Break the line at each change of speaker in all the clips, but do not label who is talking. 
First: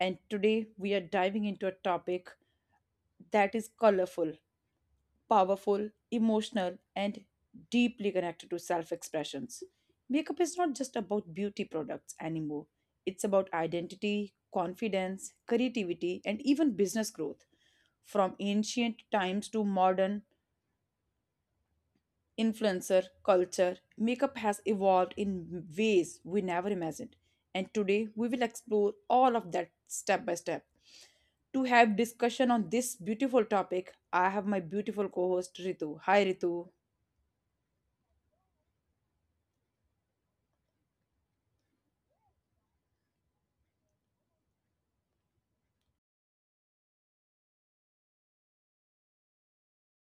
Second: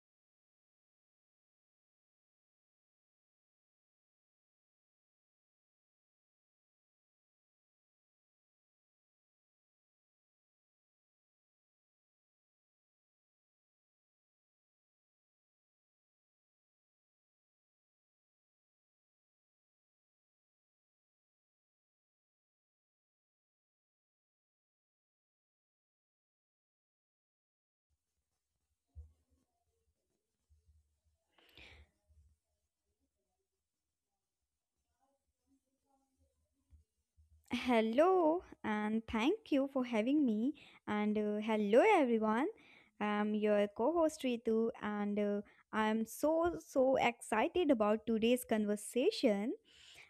and today we are diving into a topic that is colorful, powerful, emotional, and deeply connected to self expressions. Makeup is not just about beauty products anymore, it's about identity, confidence, creativity, and even business growth. From ancient times to modern influencer culture, makeup has evolved in ways we never imagined. And today we will explore all of that step by step. To have discussion on this beautiful topic, I have my beautiful co-host Ritu. Hi Ritu.
Hello, and thank you for having me. And hello, everyone. I'm your co host Ritu, and I'm so excited about today's conversation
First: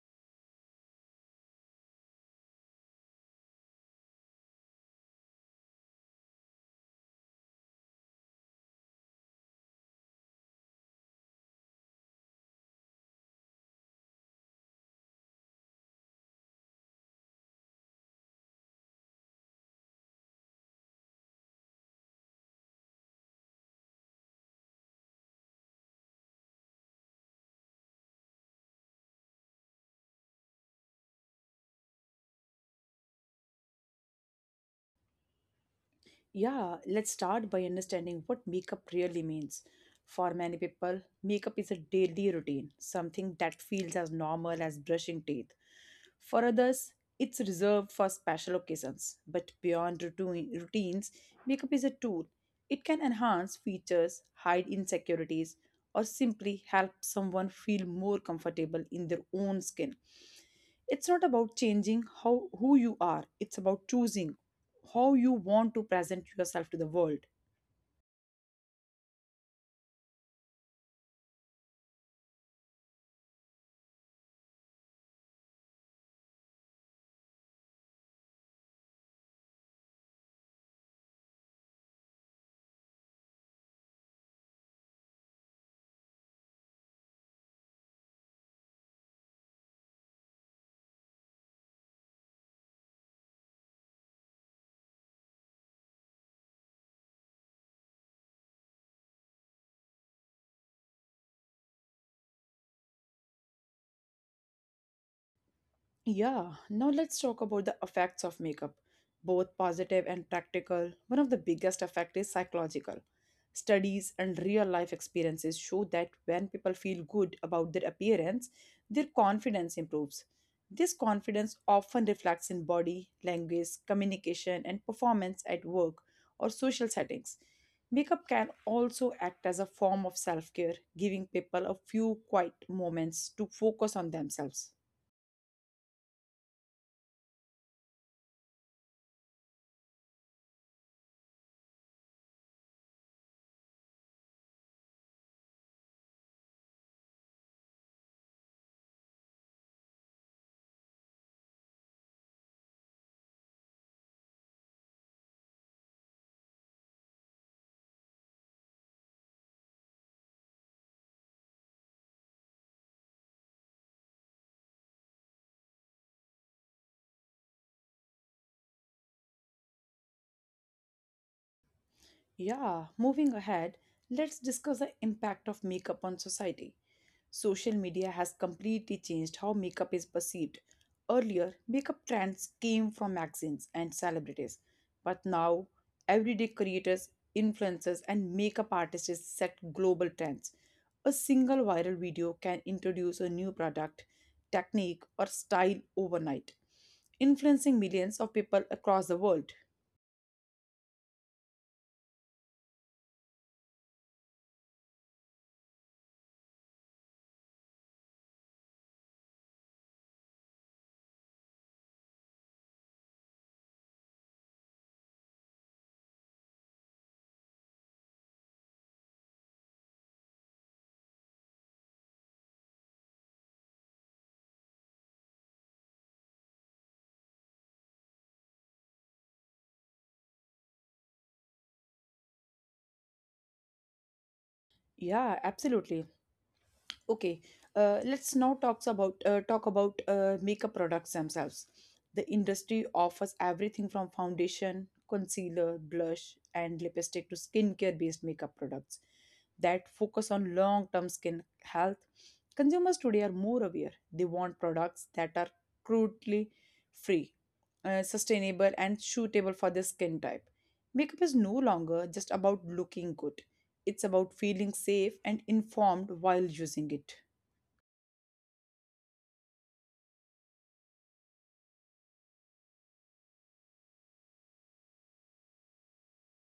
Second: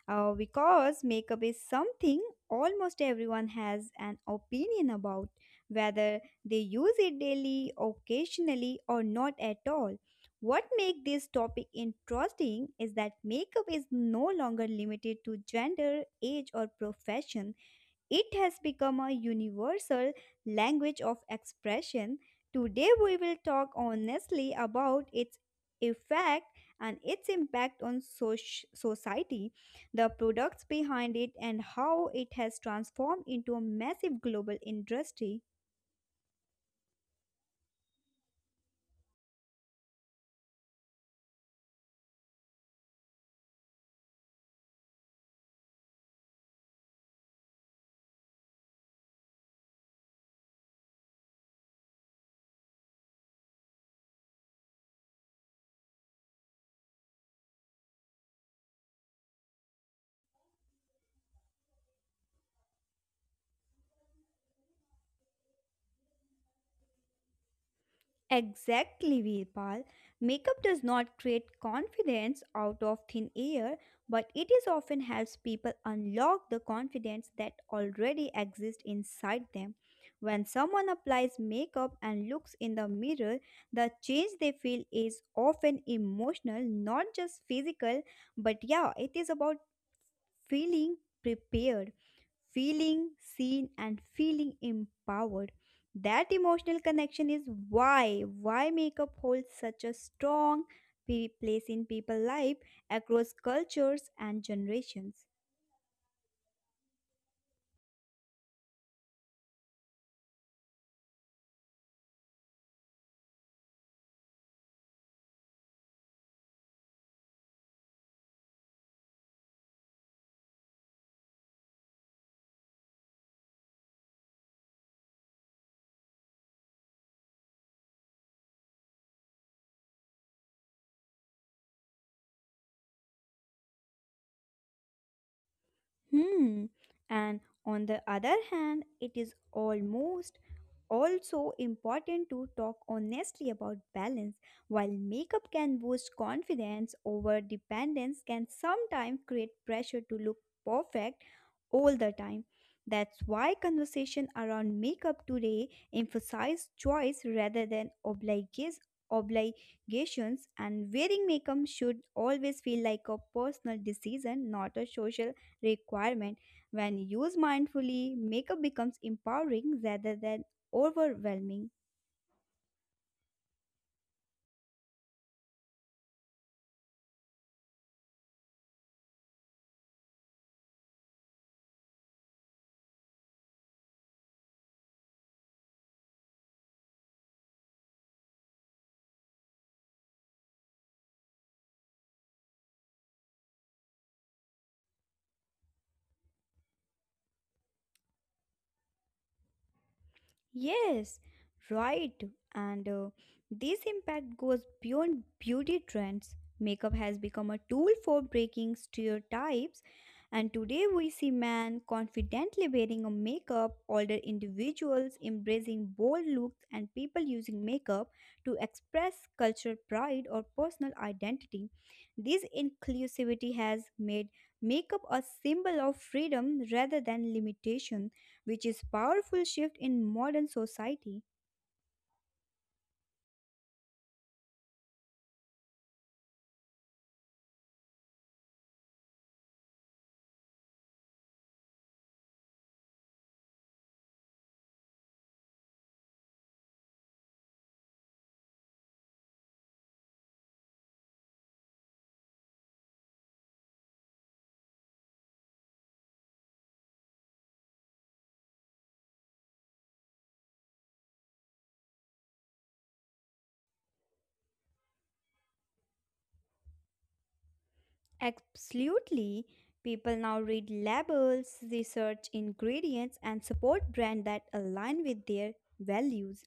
because makeup is something almost everyone has an opinion about, whether they use it daily, occasionally, or not at all. What makes this topic interesting is that makeup is no longer limited to gender, age, or profession. It has become a universal language of expression. Today, we will talk honestly about its effect and its impact on society, the products behind it, and how it has transformed into a massive global industry.
Yeah, let's start by understanding what makeup really means. For many people, makeup is a daily routine, something that feels as normal as brushing teeth. For others, it's reserved for special occasions. But beyond routines, makeup is a tool. It can enhance features, hide insecurities, or simply help someone feel more comfortable in their own skin. It's not about changing how who you are, it's about choosing how you want to present yourself to the world.
Exactly, Virpal. Makeup does not create confidence out of thin air, but it is often helps people unlock the confidence that already exists inside them. When someone applies makeup and looks in the mirror, the change they feel is often emotional, not just physical, but yeah, it is about feeling prepared, feeling seen, and feeling empowered. That emotional connection is why makeup holds such a strong place in people's life across cultures and generations.
Yeah, now let's talk about the effects of makeup, both positive and practical. One of the biggest effect is psychological. Studies and real life experiences show that when people feel good about their appearance, their confidence improves. This confidence often reflects in body, language, communication, and performance at work or social settings. Makeup can also act as a form of self care, giving people a few quiet moments to focus on themselves.
Hmm. And on the other hand, it is almost also important to talk honestly about balance. While makeup can boost confidence, over dependence can sometimes create pressure to look perfect all the time. That's why conversation around makeup today emphasize choice rather than obliges obligations, and wearing makeup should always feel like a personal decision, not a social requirement. When used mindfully, makeup becomes empowering rather than overwhelming.
Yeah, moving ahead, let's discuss the impact of makeup on society. Social media has completely changed how makeup is perceived. Earlier, makeup trends came from magazines and celebrities, but now everyday creators, influencers, and makeup artists set global trends. A single viral video can introduce a new product, technique, or style overnight, influencing millions of people across the world.
Yes, right. And this impact goes beyond beauty trends. Makeup has become a tool for breaking stereotypes, and today we see men confidently wearing a makeup, older individuals embracing bold looks, and people using makeup to express cultural pride or personal identity. This inclusivity has made makeup a symbol of freedom rather than limitation, which is powerful shift in modern society.
Yeah, absolutely. Okay, let's now talk about makeup products themselves. The industry offers everything from foundation, concealer, blush, and lipstick to skincare-based makeup products that focus on long-term skin health. Consumers today are more aware. They want products that are cruelty free, sustainable, and suitable for their skin type. Makeup is no longer just about looking good. It's about feeling safe and informed while using it.
Absolutely. People now read labels, research ingredients and support brands that align with their values.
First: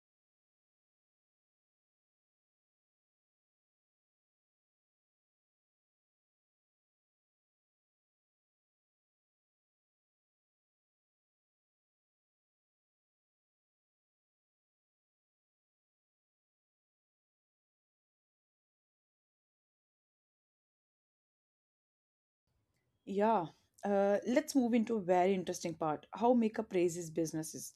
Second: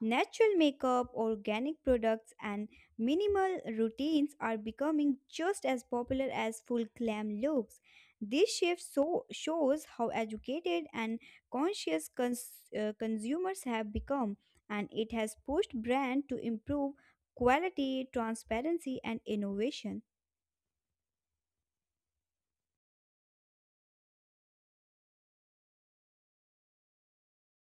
Natural makeup, organic products, and minimal routines are becoming just as popular as full glam looks. This shift so shows how educated and conscious consumers have become, and it has pushed brands to improve quality, transparency, and innovation.
Yeah, let's move into a very interesting part, how makeup raises businesses.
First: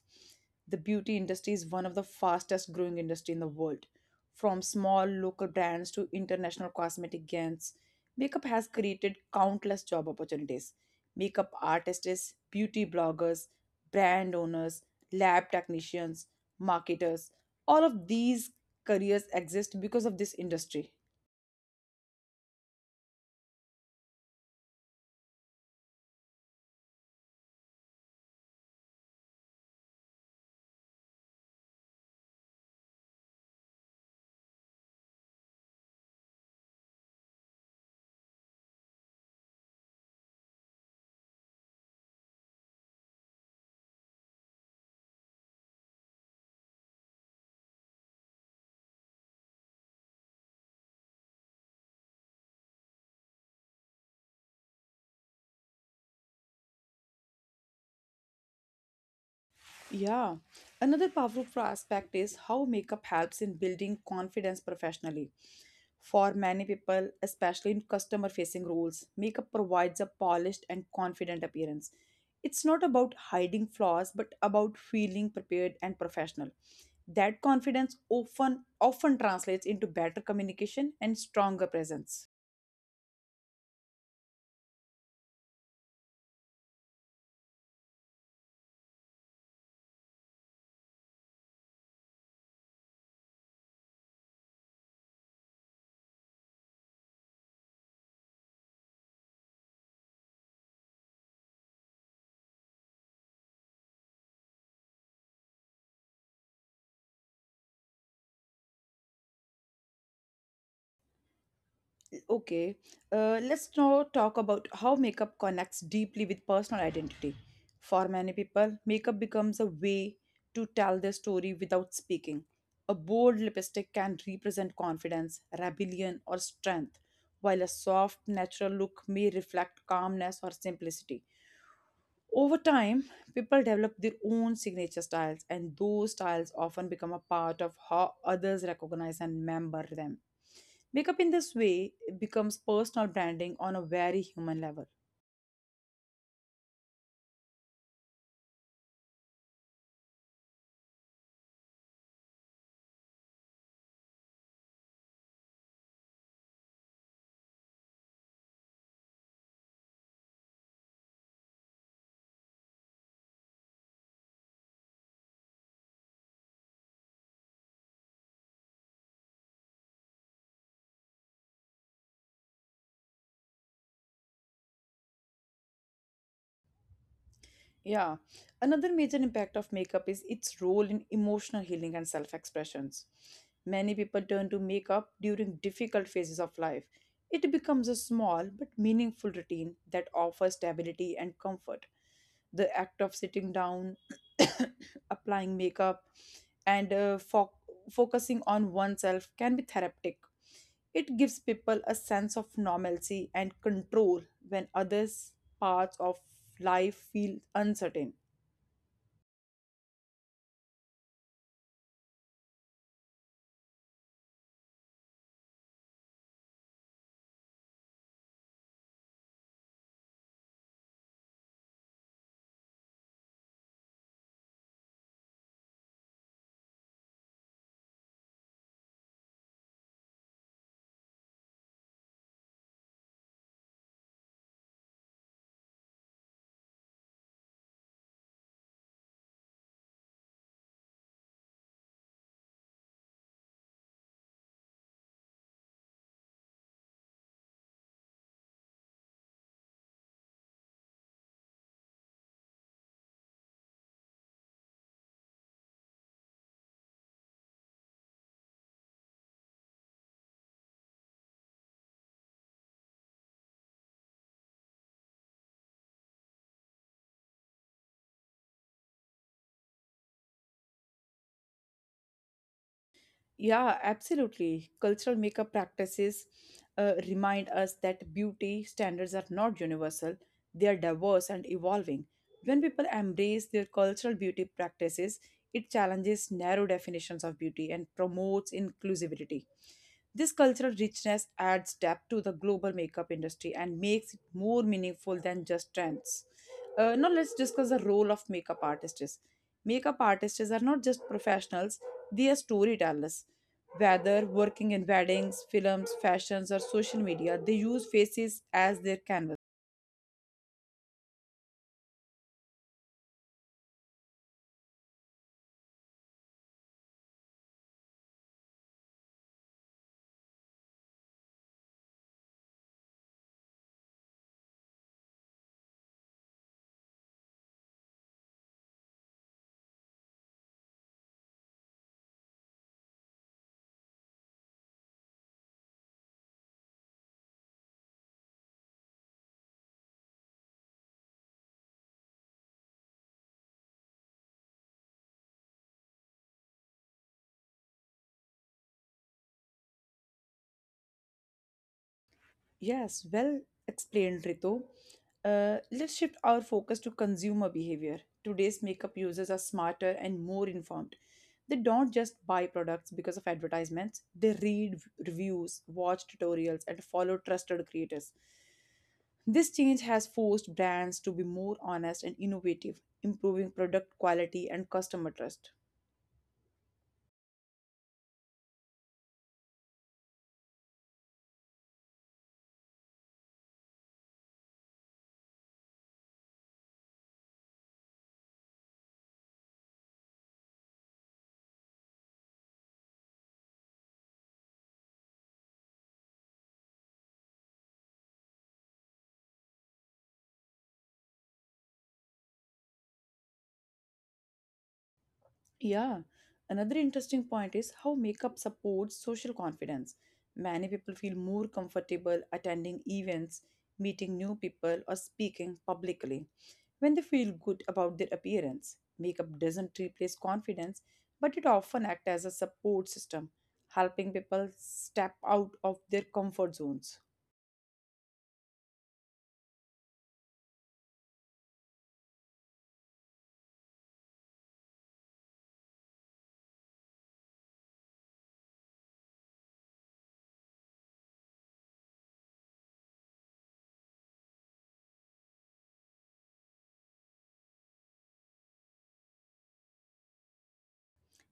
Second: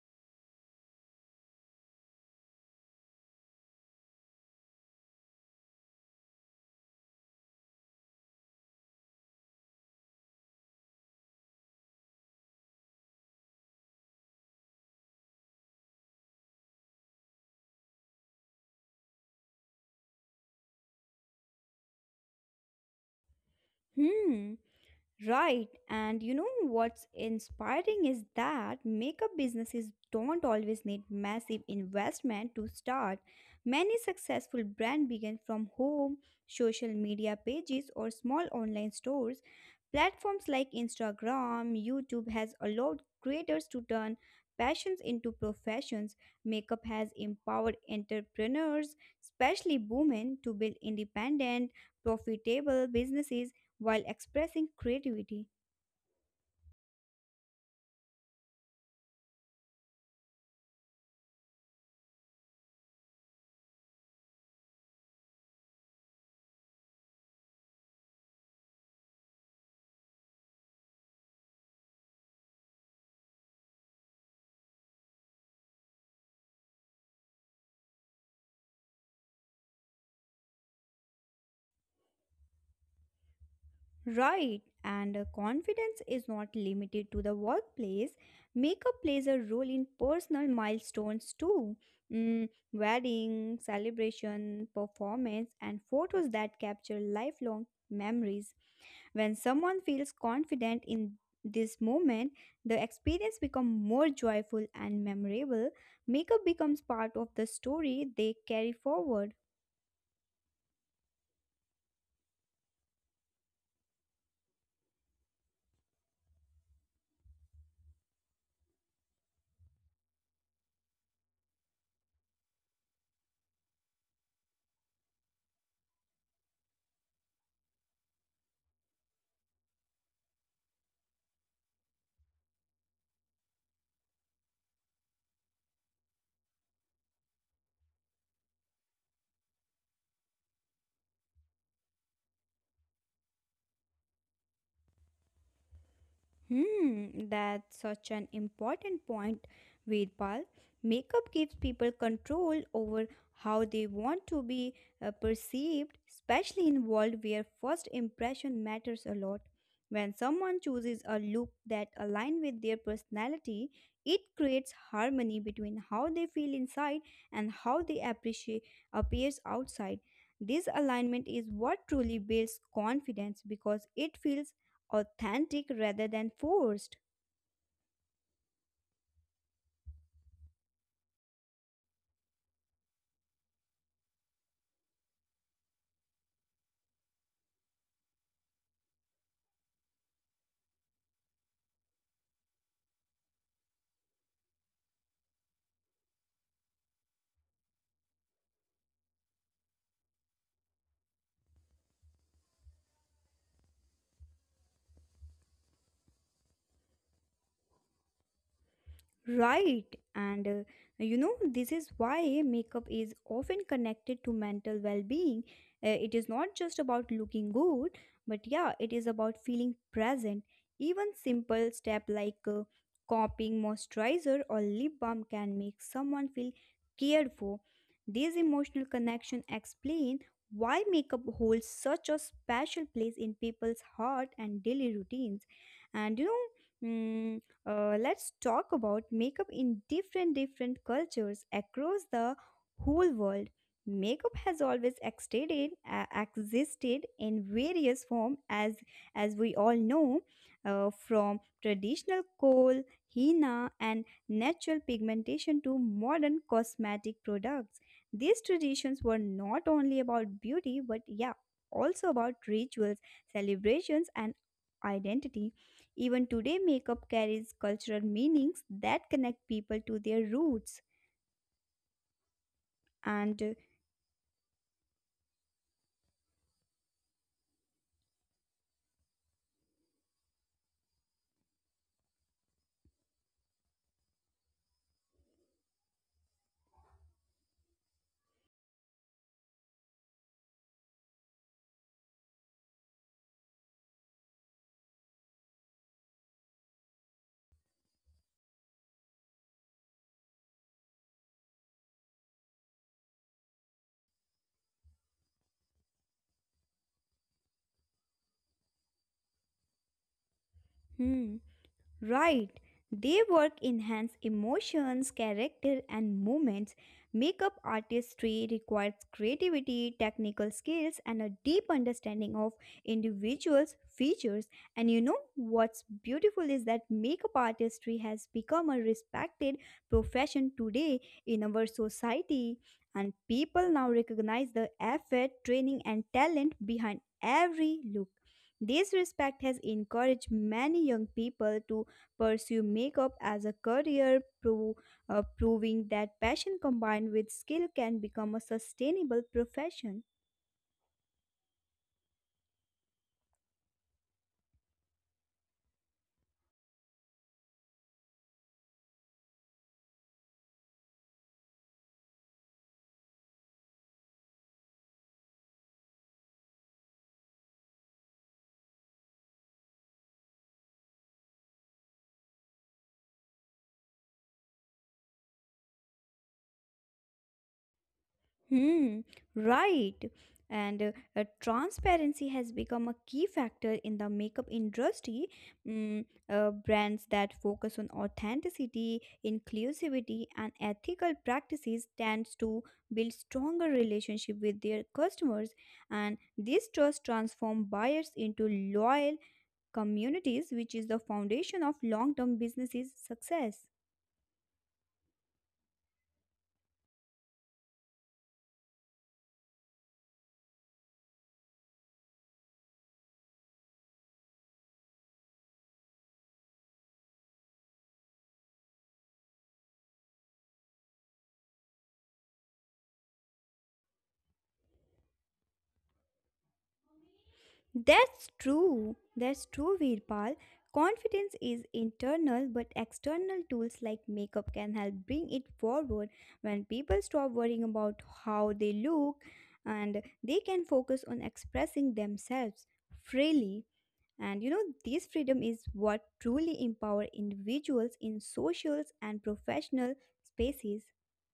The beauty industry is one of the fastest growing industry in the world. From small local brands to international cosmetic giants, makeup has created countless job opportunities. Makeup artists, beauty bloggers, brand owners, lab technicians, marketers, all of these careers exist because of this industry.
Hmm. Right, and you know what's inspiring is that makeup businesses don't always need massive investment to start. Many successful brands begin from home, social media pages, or small online stores. Platforms like Instagram, YouTube has allowed creators to turn passions into professions. Makeup has empowered entrepreneurs, especially women, to build independent, profitable businesses while expressing creativity.
Yeah. Another powerful aspect is how makeup helps in building confidence professionally. For many people, especially in customer facing roles, makeup provides a polished and confident appearance. It's not about hiding flaws, but about feeling prepared and professional. That confidence often translates into better communication and stronger presence.
Right, and confidence is not limited to the workplace. Makeup plays a role in personal milestones too. Mm, wedding, celebration, performance, and photos that capture lifelong memories. When someone feels confident in this moment, the experience becomes more joyful and memorable. Makeup becomes part of the story they carry forward.
Okay, let's now talk about how makeup connects deeply with personal identity. For many people, makeup becomes a way to tell their story without speaking. A bold lipstick can represent confidence, rebellion, or strength, while a soft, natural look may reflect calmness or simplicity. Over time, people develop their own signature styles, and those styles often become a part of how others recognize and remember them. Makeup in this way becomes personal branding on a very human level.
Hmm, that's such an important point, Veerpal. Makeup gives people control over how they want to be perceived, especially in world where first impression matters a lot. When someone chooses a look that aligns with their personality, it creates harmony between how they feel inside and how they appreciate appears outside. This alignment is what truly builds confidence because it feels authentic rather than forced.
Yeah. Another major impact of makeup is its role in emotional healing and self expressions. Many people turn to makeup during difficult phases of life. It becomes a small but meaningful routine that offers stability and comfort. The act of sitting down, applying makeup, and focusing on oneself can be therapeutic. It gives people a sense of normalcy and control when others parts of life feel uncertain.
Right, and this is why makeup is often connected to mental well being. It is not just about looking good, but yeah, it is about feeling present. Even simple step like copying moisturizer or lip balm can make someone feel cared for. These emotional connection explain why makeup holds such a special place in people's heart and daily routines. And let's talk about makeup in different cultures across the whole world. Makeup has always existed in various form as we all know, from traditional coal, henna, and natural pigmentation to modern cosmetic products. These traditions were not only about beauty, but yeah, also about rituals, celebrations, and identity. Even today, makeup carries cultural meanings that connect people to their roots. And
Yeah, absolutely. Cultural makeup practices remind us that beauty standards are not universal, they are diverse and evolving. When people embrace their cultural beauty practices, it challenges narrow definitions of beauty and promotes inclusivity. This cultural richness adds depth to the global makeup industry and makes it more meaningful than just trends. Now, let's discuss the role of makeup artists. Makeup artists are not just professionals, they are storytellers. Whether working in weddings, films, fashions, or social media, they use faces as their canvas.
hmm, right. They work enhance emotions, character, and movements. Makeup artistry requires creativity, technical skills, and a deep understanding of individuals' features. And you know what's beautiful is that makeup artistry has become a respected profession today in our society, and people now recognize the effort, training, and talent behind every look. This respect has encouraged many young people to pursue makeup as a career, proving that passion combined with skill can become a sustainable profession.
Yes, well explained, Ritu. Let's shift our focus to consumer behavior. Today's makeup users are smarter and more informed. They don't just buy products because of advertisements, they read reviews, watch tutorials, and follow trusted creators. This change has forced brands to be more honest and innovative, improving product quality and customer trust.
Hmm, right. And transparency has become a key factor in the makeup industry. Brands that focus on authenticity, inclusivity, and ethical practices tends to build stronger relationship with their customers, and this trust transforms buyers into loyal communities, which is the foundation of long term businesses' success.
Yeah, another interesting point is how makeup supports social confidence. Many people feel more comfortable attending events, meeting new people, or speaking publicly when they feel good about their appearance. Makeup doesn't replace confidence, but it often acts as a support system, helping people step out of their comfort zones.
That's true. That's true, Virpal. Confidence is internal, but external tools like makeup can help bring it forward when people stop worrying about how they look and they can focus on expressing themselves freely. And you know, this freedom is what truly empower individuals in socials and professional spaces.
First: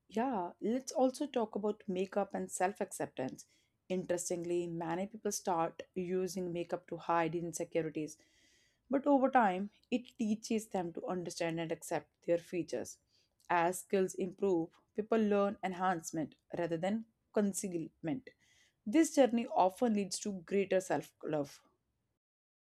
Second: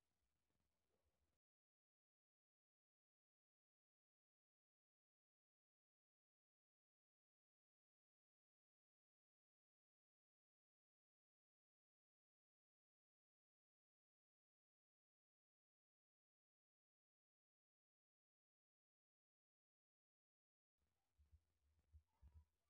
Yeah, let's also talk about makeup and self acceptance. Interestingly, many people start using makeup to hide insecurities, but over time, it teaches them to understand and accept their features. As skills improve, people learn enhancement rather than concealment. This journey often leads to greater self love.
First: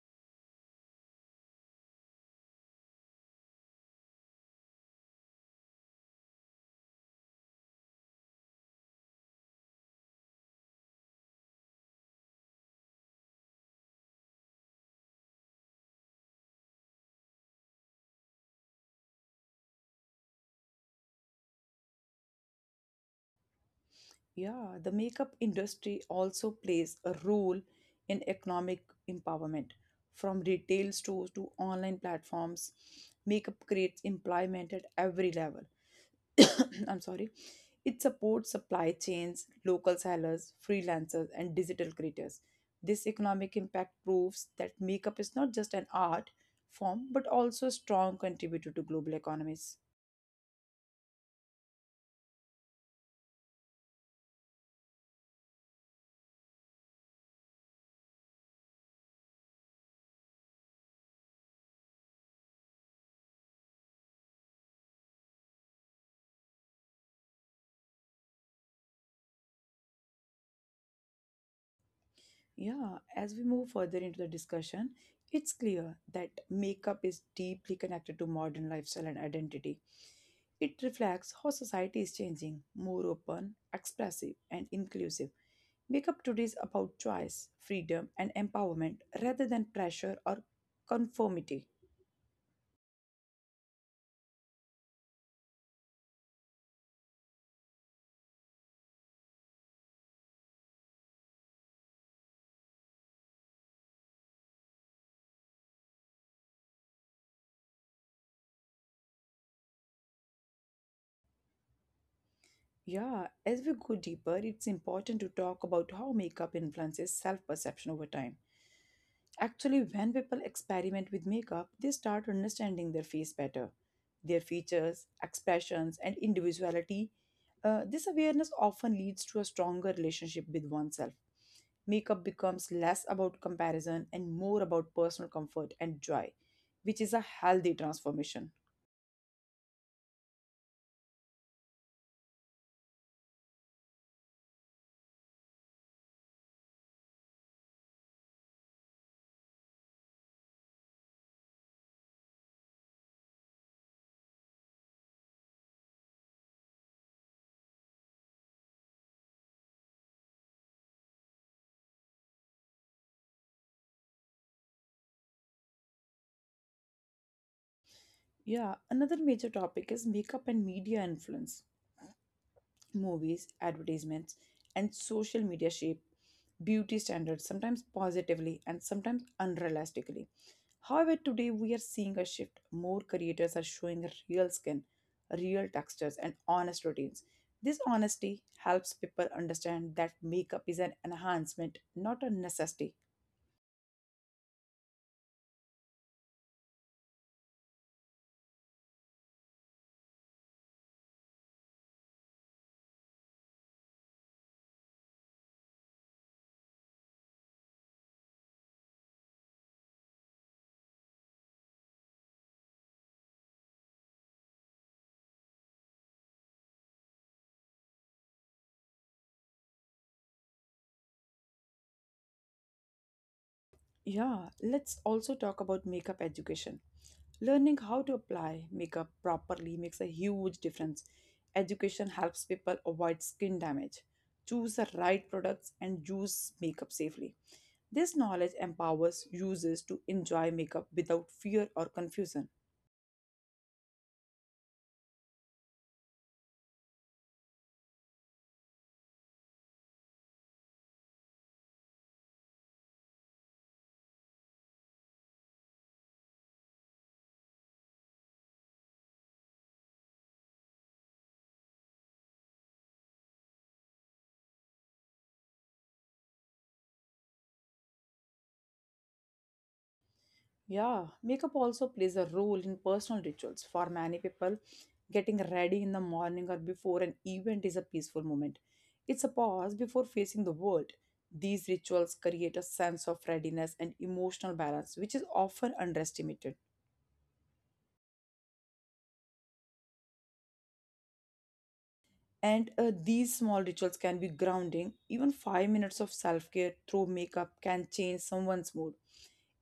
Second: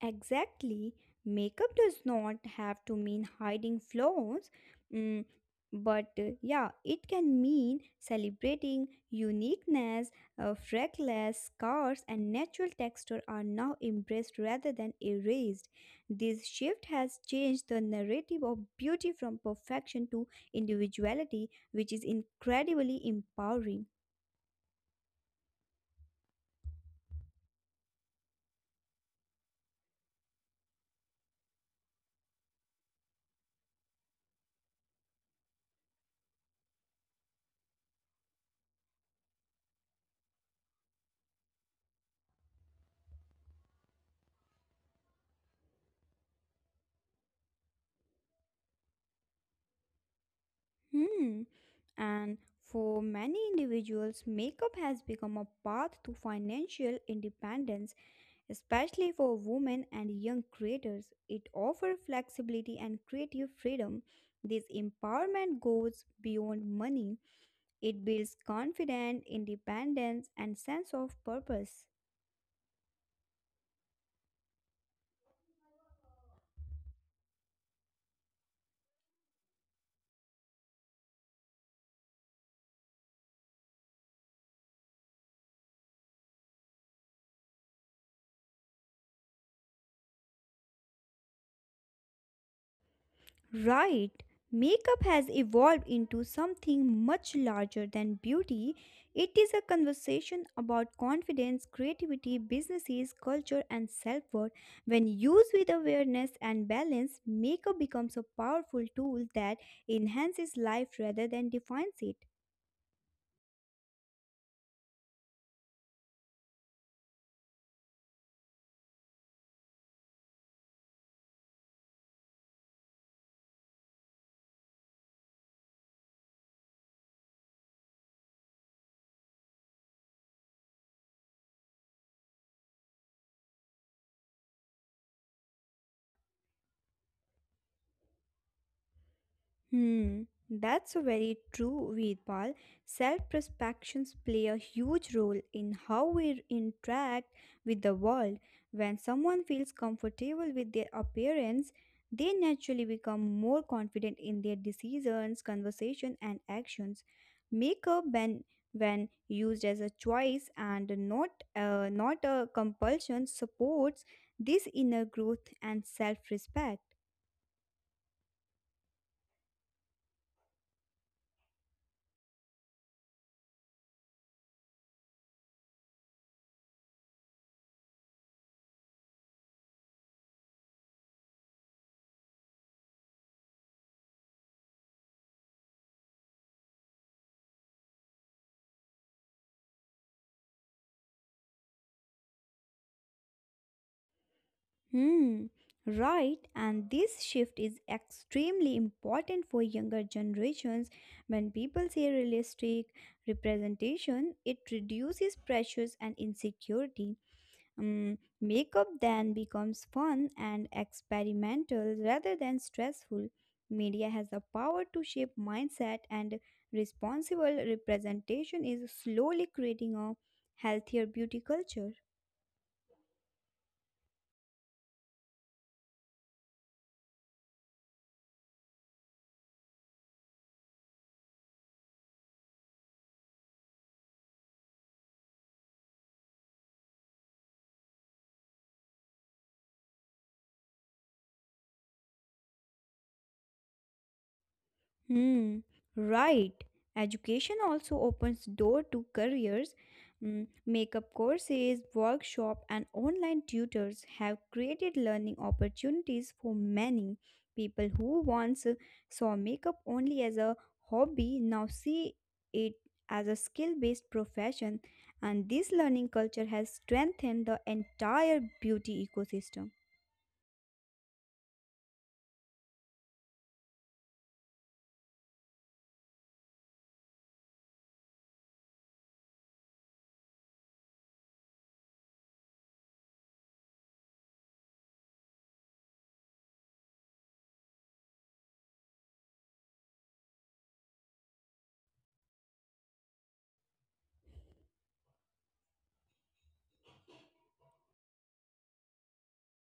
Exactly. Makeup does not have to mean hiding flaws, mm, but yeah, it can mean celebrating uniqueness, freckles, scars, and natural texture are now embraced rather than erased. This shift has changed the narrative of beauty from perfection to individuality, which is incredibly empowering.
Yeah, the makeup industry also plays a role in economic empowerment. From retail stores to online platforms, makeup creates employment at every level. I'm sorry. It supports supply chains, local sellers, freelancers, and digital creators. This economic impact proves that makeup is not just an art form, but also a strong contributor to global economies.
Hmm. And for many individuals, makeup has become a path to financial independence, especially for women and young creators. It offers flexibility and creative freedom. This empowerment goes beyond money. It builds confidence, independence, and sense of purpose.
Yeah, as we move further into the discussion, it's clear that makeup is deeply connected to modern lifestyle and identity. It reflects how society is changing, more open, expressive, and inclusive. Makeup today is about choice, freedom, and empowerment rather than pressure or conformity.
Right, makeup has evolved into something much larger than beauty. It is a conversation about confidence, creativity, businesses, culture, and self worth. When used with awareness and balance, makeup becomes a powerful tool that enhances life rather than defines it.
Yeah, as we go deeper, it's important to talk about how makeup influences self perception over time. Actually, when people experiment with makeup, they start understanding their face better, their features, expressions, and individuality. This awareness often leads to a stronger relationship with oneself. Makeup becomes less about comparison and more about personal comfort and joy, which is a healthy transformation.
Hmm, that's very true, Veerpal. Self perceptions play a huge role in how we interact with the world. When someone feels comfortable with their appearance, they naturally become more confident in their decisions, conversation, and actions. Makeup, when used as a choice and not a compulsion, supports this inner growth and self respect.
Yeah, another major topic is makeup and media influence. Movies, advertisements, and social media shape beauty standards, sometimes positively and sometimes unrealistically. However, today we are seeing a shift. More creators are showing real skin, real textures, and honest routines. This honesty helps people understand that makeup is an enhancement, not a necessity.
Hmm, right. And this shift is extremely important for younger generations. When people see realistic representation, it reduces pressures and insecurity. Makeup then becomes fun and experimental rather than stressful. Media has the power to shape mindset, and responsible representation is slowly creating a healthier beauty culture.
Yeah, let's also talk about makeup education. Learning how to apply makeup properly makes a huge difference. Education helps people avoid skin damage, choose the right products, and use makeup safely. This knowledge empowers users to enjoy makeup without fear or confusion.
Hmm, right. Education also opens door to careers. Makeup courses, workshop, and online tutors have created learning opportunities for many people who once saw makeup only as a hobby now see it as a skill-based profession, and this learning culture has strengthened the entire beauty ecosystem.
Yeah, makeup also plays a role in personal rituals. For many people, getting ready in the morning or before an event is a peaceful moment. It's a pause before facing the world. These rituals create a sense of readiness and emotional balance, which is often underestimated. And these small rituals can be grounding. Even 5 minutes of self care through makeup can change someone's mood.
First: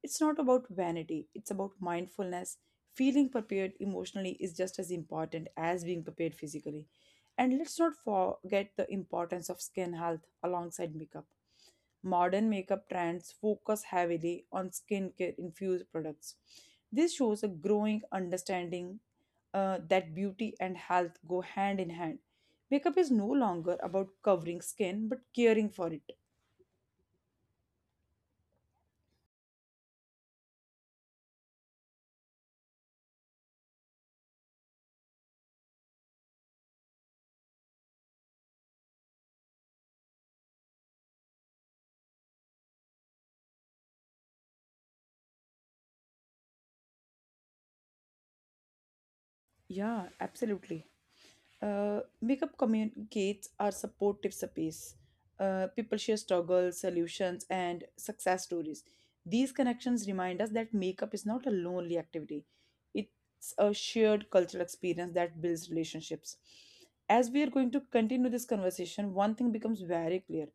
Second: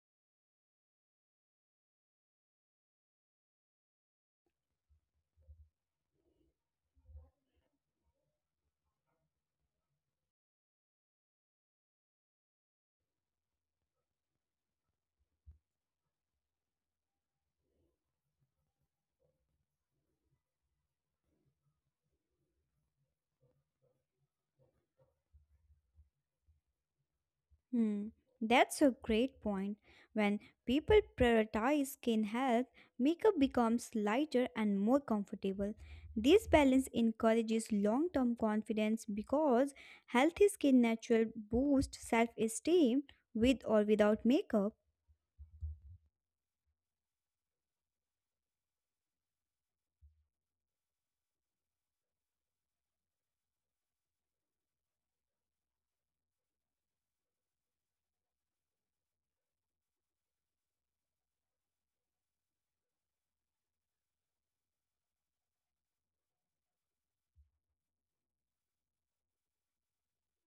It's not about vanity, it's about mindfulness. Feeling prepared emotionally is just as important as being prepared physically. And let's not forget the importance of skin health alongside makeup. Modern makeup trends focus heavily on skincare infused products. This shows a growing understanding that beauty and health go hand in hand. Makeup is no longer about covering skin but caring for it.
Hmm, that's a great point. When people prioritize skin health, makeup becomes lighter and more comfortable. This balance encourages long term confidence because healthy skin naturally boosts self esteem with or without makeup.
Yeah, absolutely. Makeup communicates our supportive space. People share struggles, solutions, and success stories. These connections remind us that makeup is not a lonely activity, it's a shared cultural experience that builds relationships. As we are going to continue this conversation, one thing becomes very clear,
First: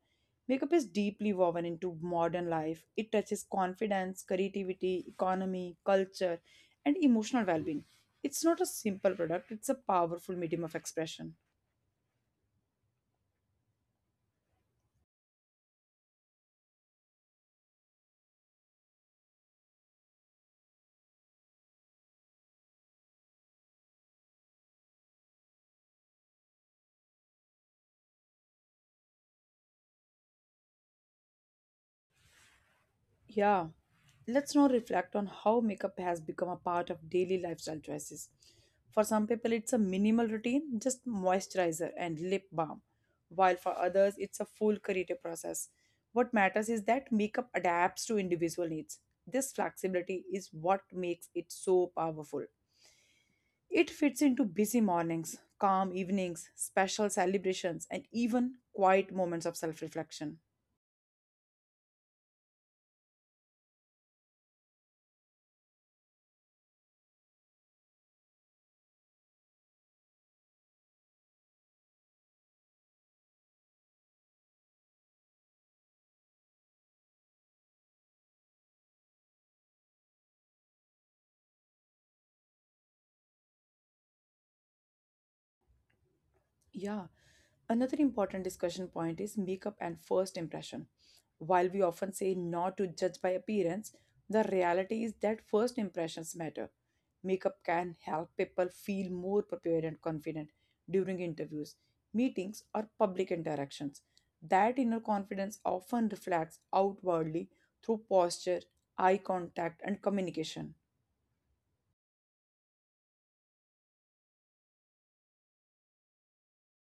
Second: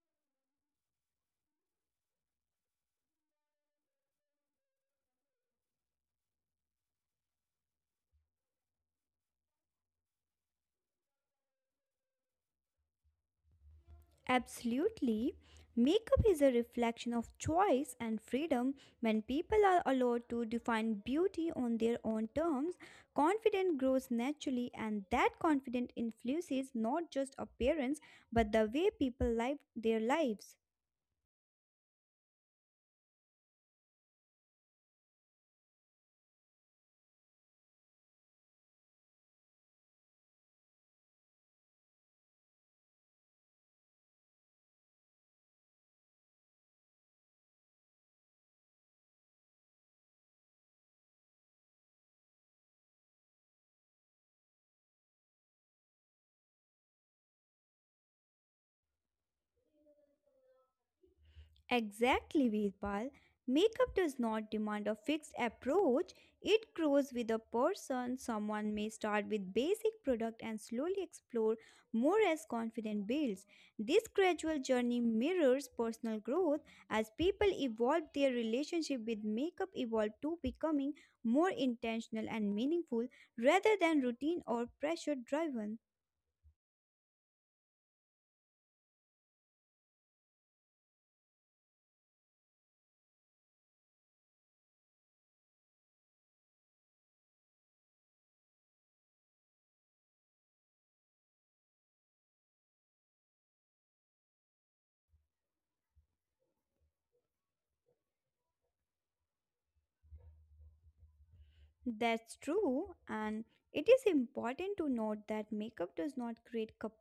makeup is deeply woven into modern life, it touches confidence, creativity, economy, culture, and emotional well being. It's not a simple product, it's a powerful medium of expression.
Absolutely. Makeup is a reflection of choice and freedom. When people are allowed to define beauty on their own terms, confidence grows naturally, and that confidence influences not just appearance but the way people live their lives.
Yeah, let's now reflect on how makeup has become a part of daily lifestyle choices. For some people, it's a minimal routine, just moisturizer and lip balm, while for others, it's a full creative process. What matters is that makeup adapts to individual needs. This flexibility is what makes it so powerful. It fits into busy mornings, calm evenings, special celebrations, and even quiet moments of self reflection.
Exactly, Veerpal. Makeup does not demand a fixed approach. It grows with a person. Someone may start with basic product and slowly explore more as confidence builds. This gradual journey mirrors personal growth as people evolve their relationship with makeup evolve to becoming more intentional and meaningful rather than routine or pressure driven.
Yeah. Another important discussion point is makeup and first impression. While we often say not to judge by appearance, the reality is that first impressions matter. Makeup can help people feel more prepared and confident during interviews, meetings, or public interactions. That inner confidence often reflects outwardly through posture, eye contact, and communication.
That's true, and it is important to note that makeup does not create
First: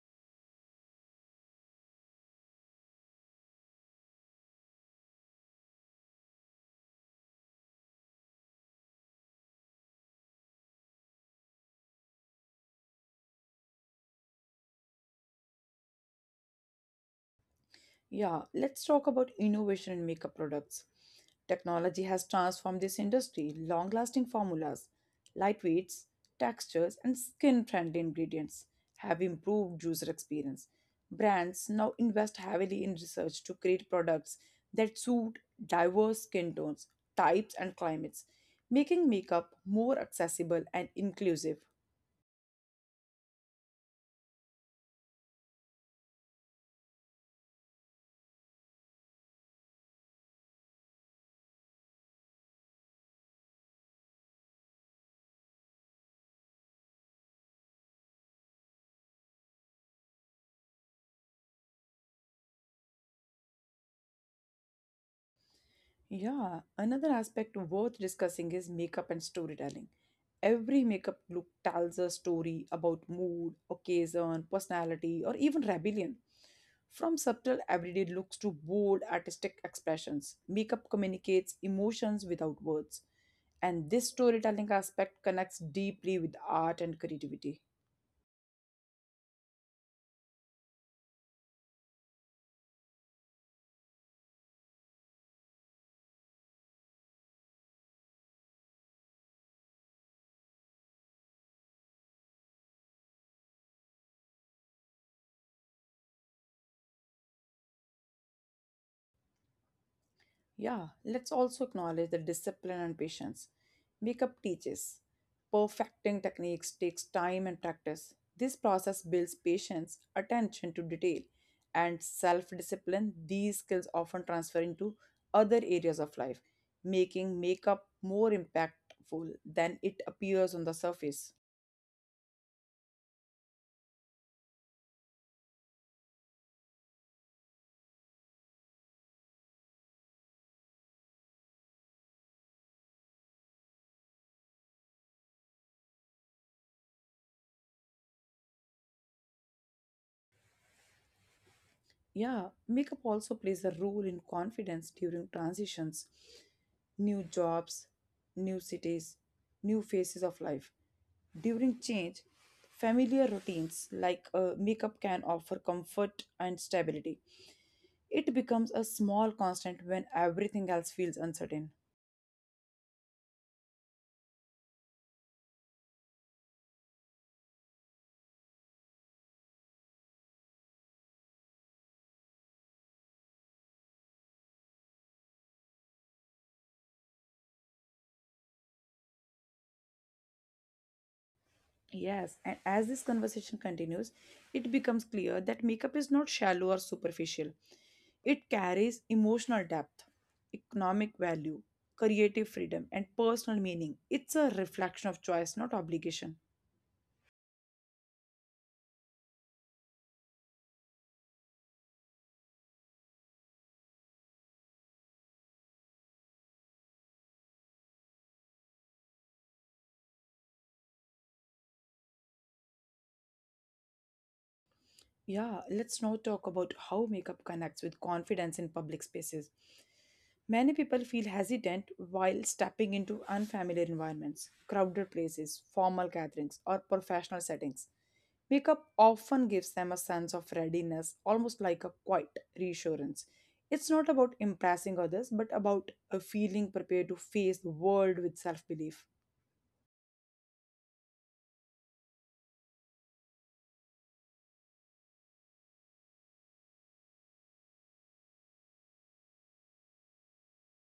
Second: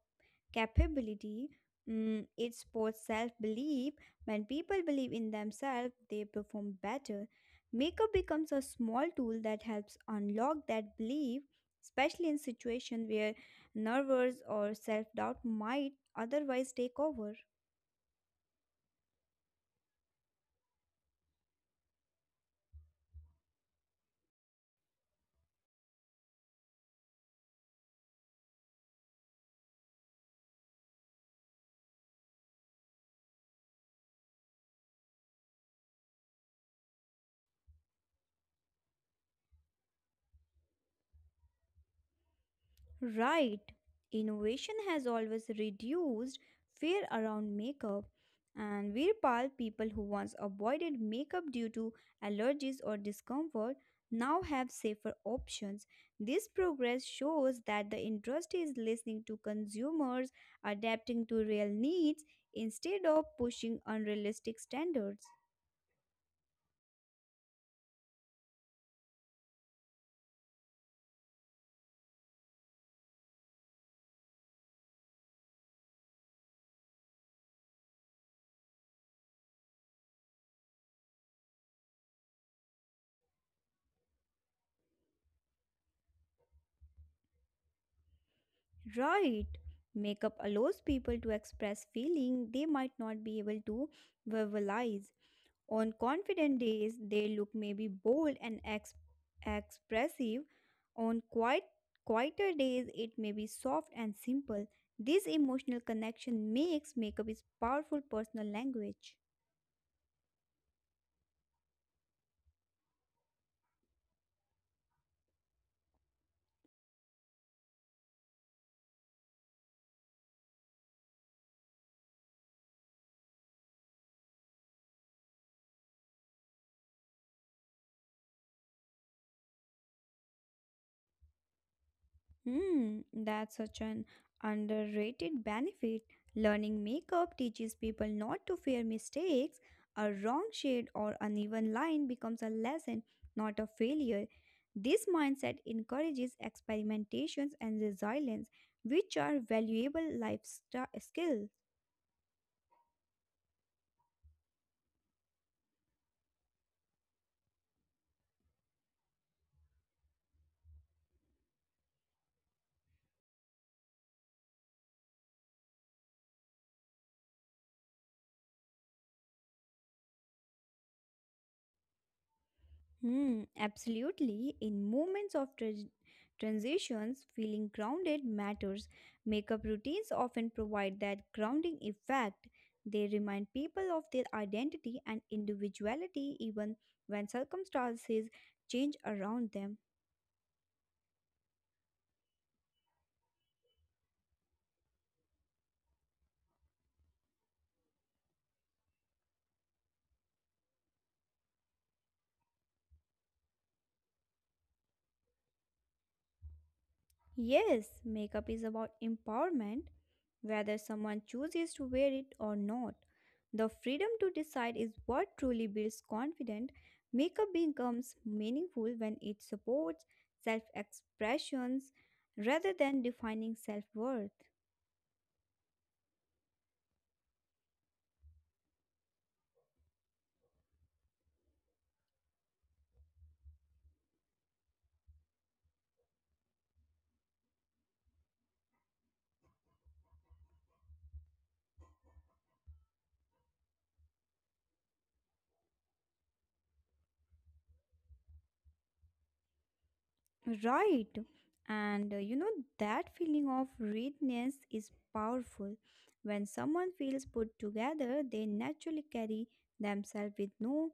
capability. Mm, it supports self belief. When people believe in themselves, they perform better. Makeup becomes a small tool that helps unlock that belief, especially in situations where nervous or self doubt might otherwise take over.
Yeah, let's talk about innovation in makeup products. Technology has transformed this industry. Long lasting formulas, lightweights, textures, and skin friendly ingredients have improved user experience. Brands now invest heavily in research to create products that suit diverse skin tones, types, and climates, making makeup more accessible and inclusive.
Right. Innovation has always reduced fear around makeup, and Virpal, people who once avoided makeup due to allergies or discomfort, now have safer options. This progress shows that the industry is listening to consumers, adapting to real needs instead of pushing unrealistic standards.
Yeah, another aspect worth discussing is makeup and storytelling. Every makeup look tells a story about mood, occasion, personality, or even rebellion. From subtle everyday looks to bold artistic expressions, makeup communicates emotions without words. And this storytelling aspect connects deeply with art and creativity.
Right. Makeup allows people to express feeling they might not be able to verbalize. On confident days, they look maybe bold and expressive. On quieter days, it may be soft and simple. This emotional connection makes makeup its powerful personal language.
Yeah, let's also acknowledge the discipline and patience. Makeup teaches. Perfecting techniques takes time and practice. This process builds patience, attention to detail, and self discipline. These skills often transfer into other areas of life, making makeup more impactful than it appears on the surface.
Hmm, that's such an underrated benefit. Learning makeup teaches people not to fear mistakes. A wrong shade or uneven line becomes a lesson, not a failure. This mindset encourages experimentations and resilience, which are valuable life skills.
Yeah, makeup also plays a role in confidence during transitions, new jobs, new cities, new phases of life. During change, familiar routines like makeup can offer comfort and stability. It becomes a small constant when everything else feels uncertain.
Hmm, absolutely. In moments of transitions, feeling grounded matters. Makeup routines often provide that grounding effect. They remind people of their identity and individuality even when circumstances change around them.
Yes, and as this conversation continues, it becomes clear that makeup is not shallow or superficial. It carries emotional depth, economic value, creative freedom, and personal meaning. It's a reflection of choice, not obligation.
Yes, makeup is about empowerment, whether someone chooses to wear it or not. The freedom to decide is what truly builds confidence. Makeup becomes meaningful when it supports self expressions rather than defining self worth.
Yeah, let's now talk about how makeup connects with confidence in public spaces. Many people feel hesitant while stepping into unfamiliar environments, crowded places, formal gatherings, or professional settings. Makeup often gives them a sense of readiness, almost like a quiet reassurance. It's not about impressing others, but about a feeling prepared to face the world with self belief.
Right. And that feeling of readiness is powerful. When someone feels put together, they naturally carry themselves with no,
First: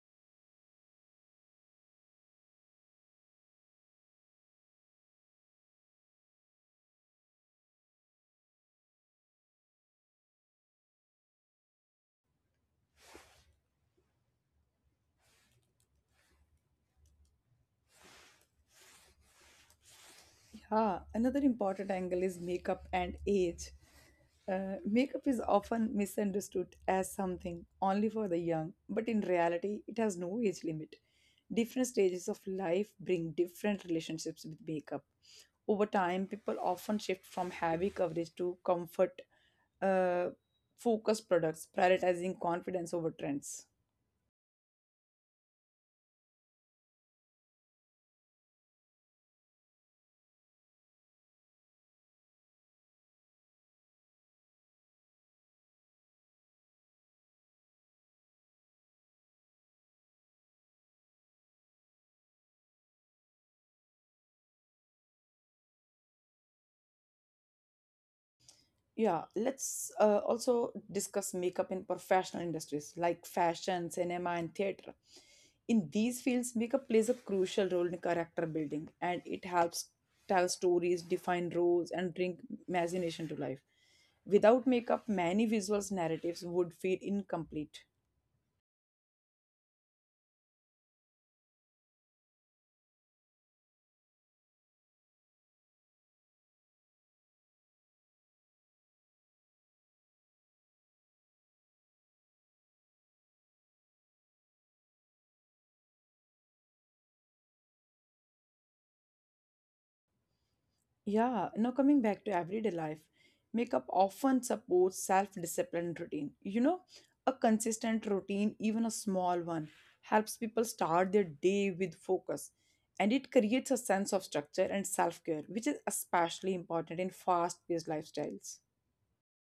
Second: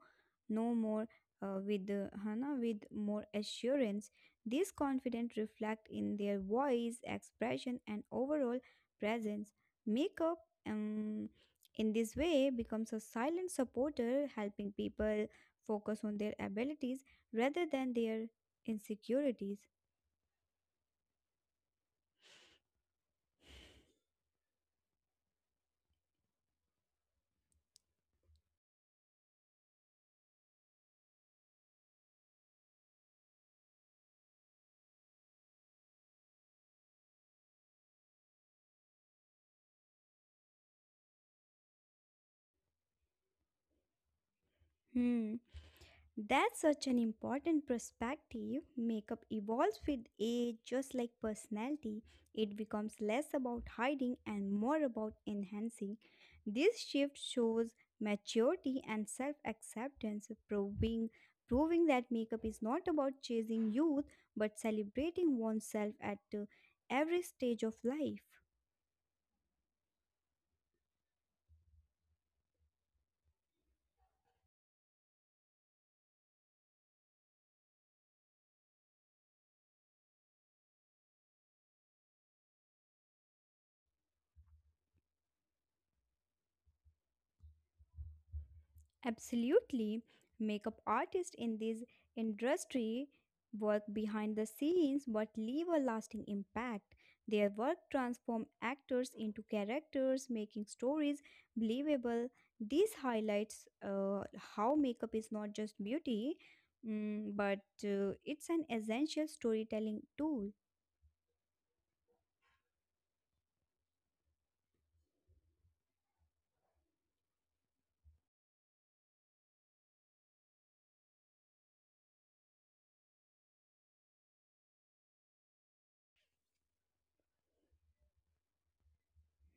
no more, with Hana, with more assurance. This confidence reflect in their voice, expression, and overall presence. Makeup, um, in this way, becomes a silent supporter, helping people focus on their abilities rather than their insecurities.
Yeah, another important angle is makeup and age. Makeup is often misunderstood as something only for the young, but in reality, it has no age limit. Different stages of life bring different relationships with makeup. Over time, people often shift from heavy coverage to comfort uh, focused products, prioritizing confidence over trends.
Hmm, that's such an important perspective. Makeup evolves with age, just like personality. It becomes less about hiding and more about enhancing. This shift shows maturity and self acceptance, proving that makeup is not about chasing youth but celebrating oneself at every stage of life.
Yeah, let's also discuss makeup in professional industries like fashion, cinema, and theater. In these fields, makeup plays a crucial role in character building, and it helps tell stories, define roles, and bring imagination to life. Without makeup, many visuals narratives would feel incomplete.
Absolutely. Makeup artists in this industry work behind the scenes but leave a lasting impact. Their work transforms actors into characters, making stories believable. This highlights how makeup is not just beauty, mm, but it's an essential storytelling tool.
Yeah, now coming back to everyday life, makeup often supports self-disciplined routine. You know, a consistent routine, even a small one, helps people start their day with focus. And it creates a sense of structure and self-care, which is especially important in fast-paced lifestyles.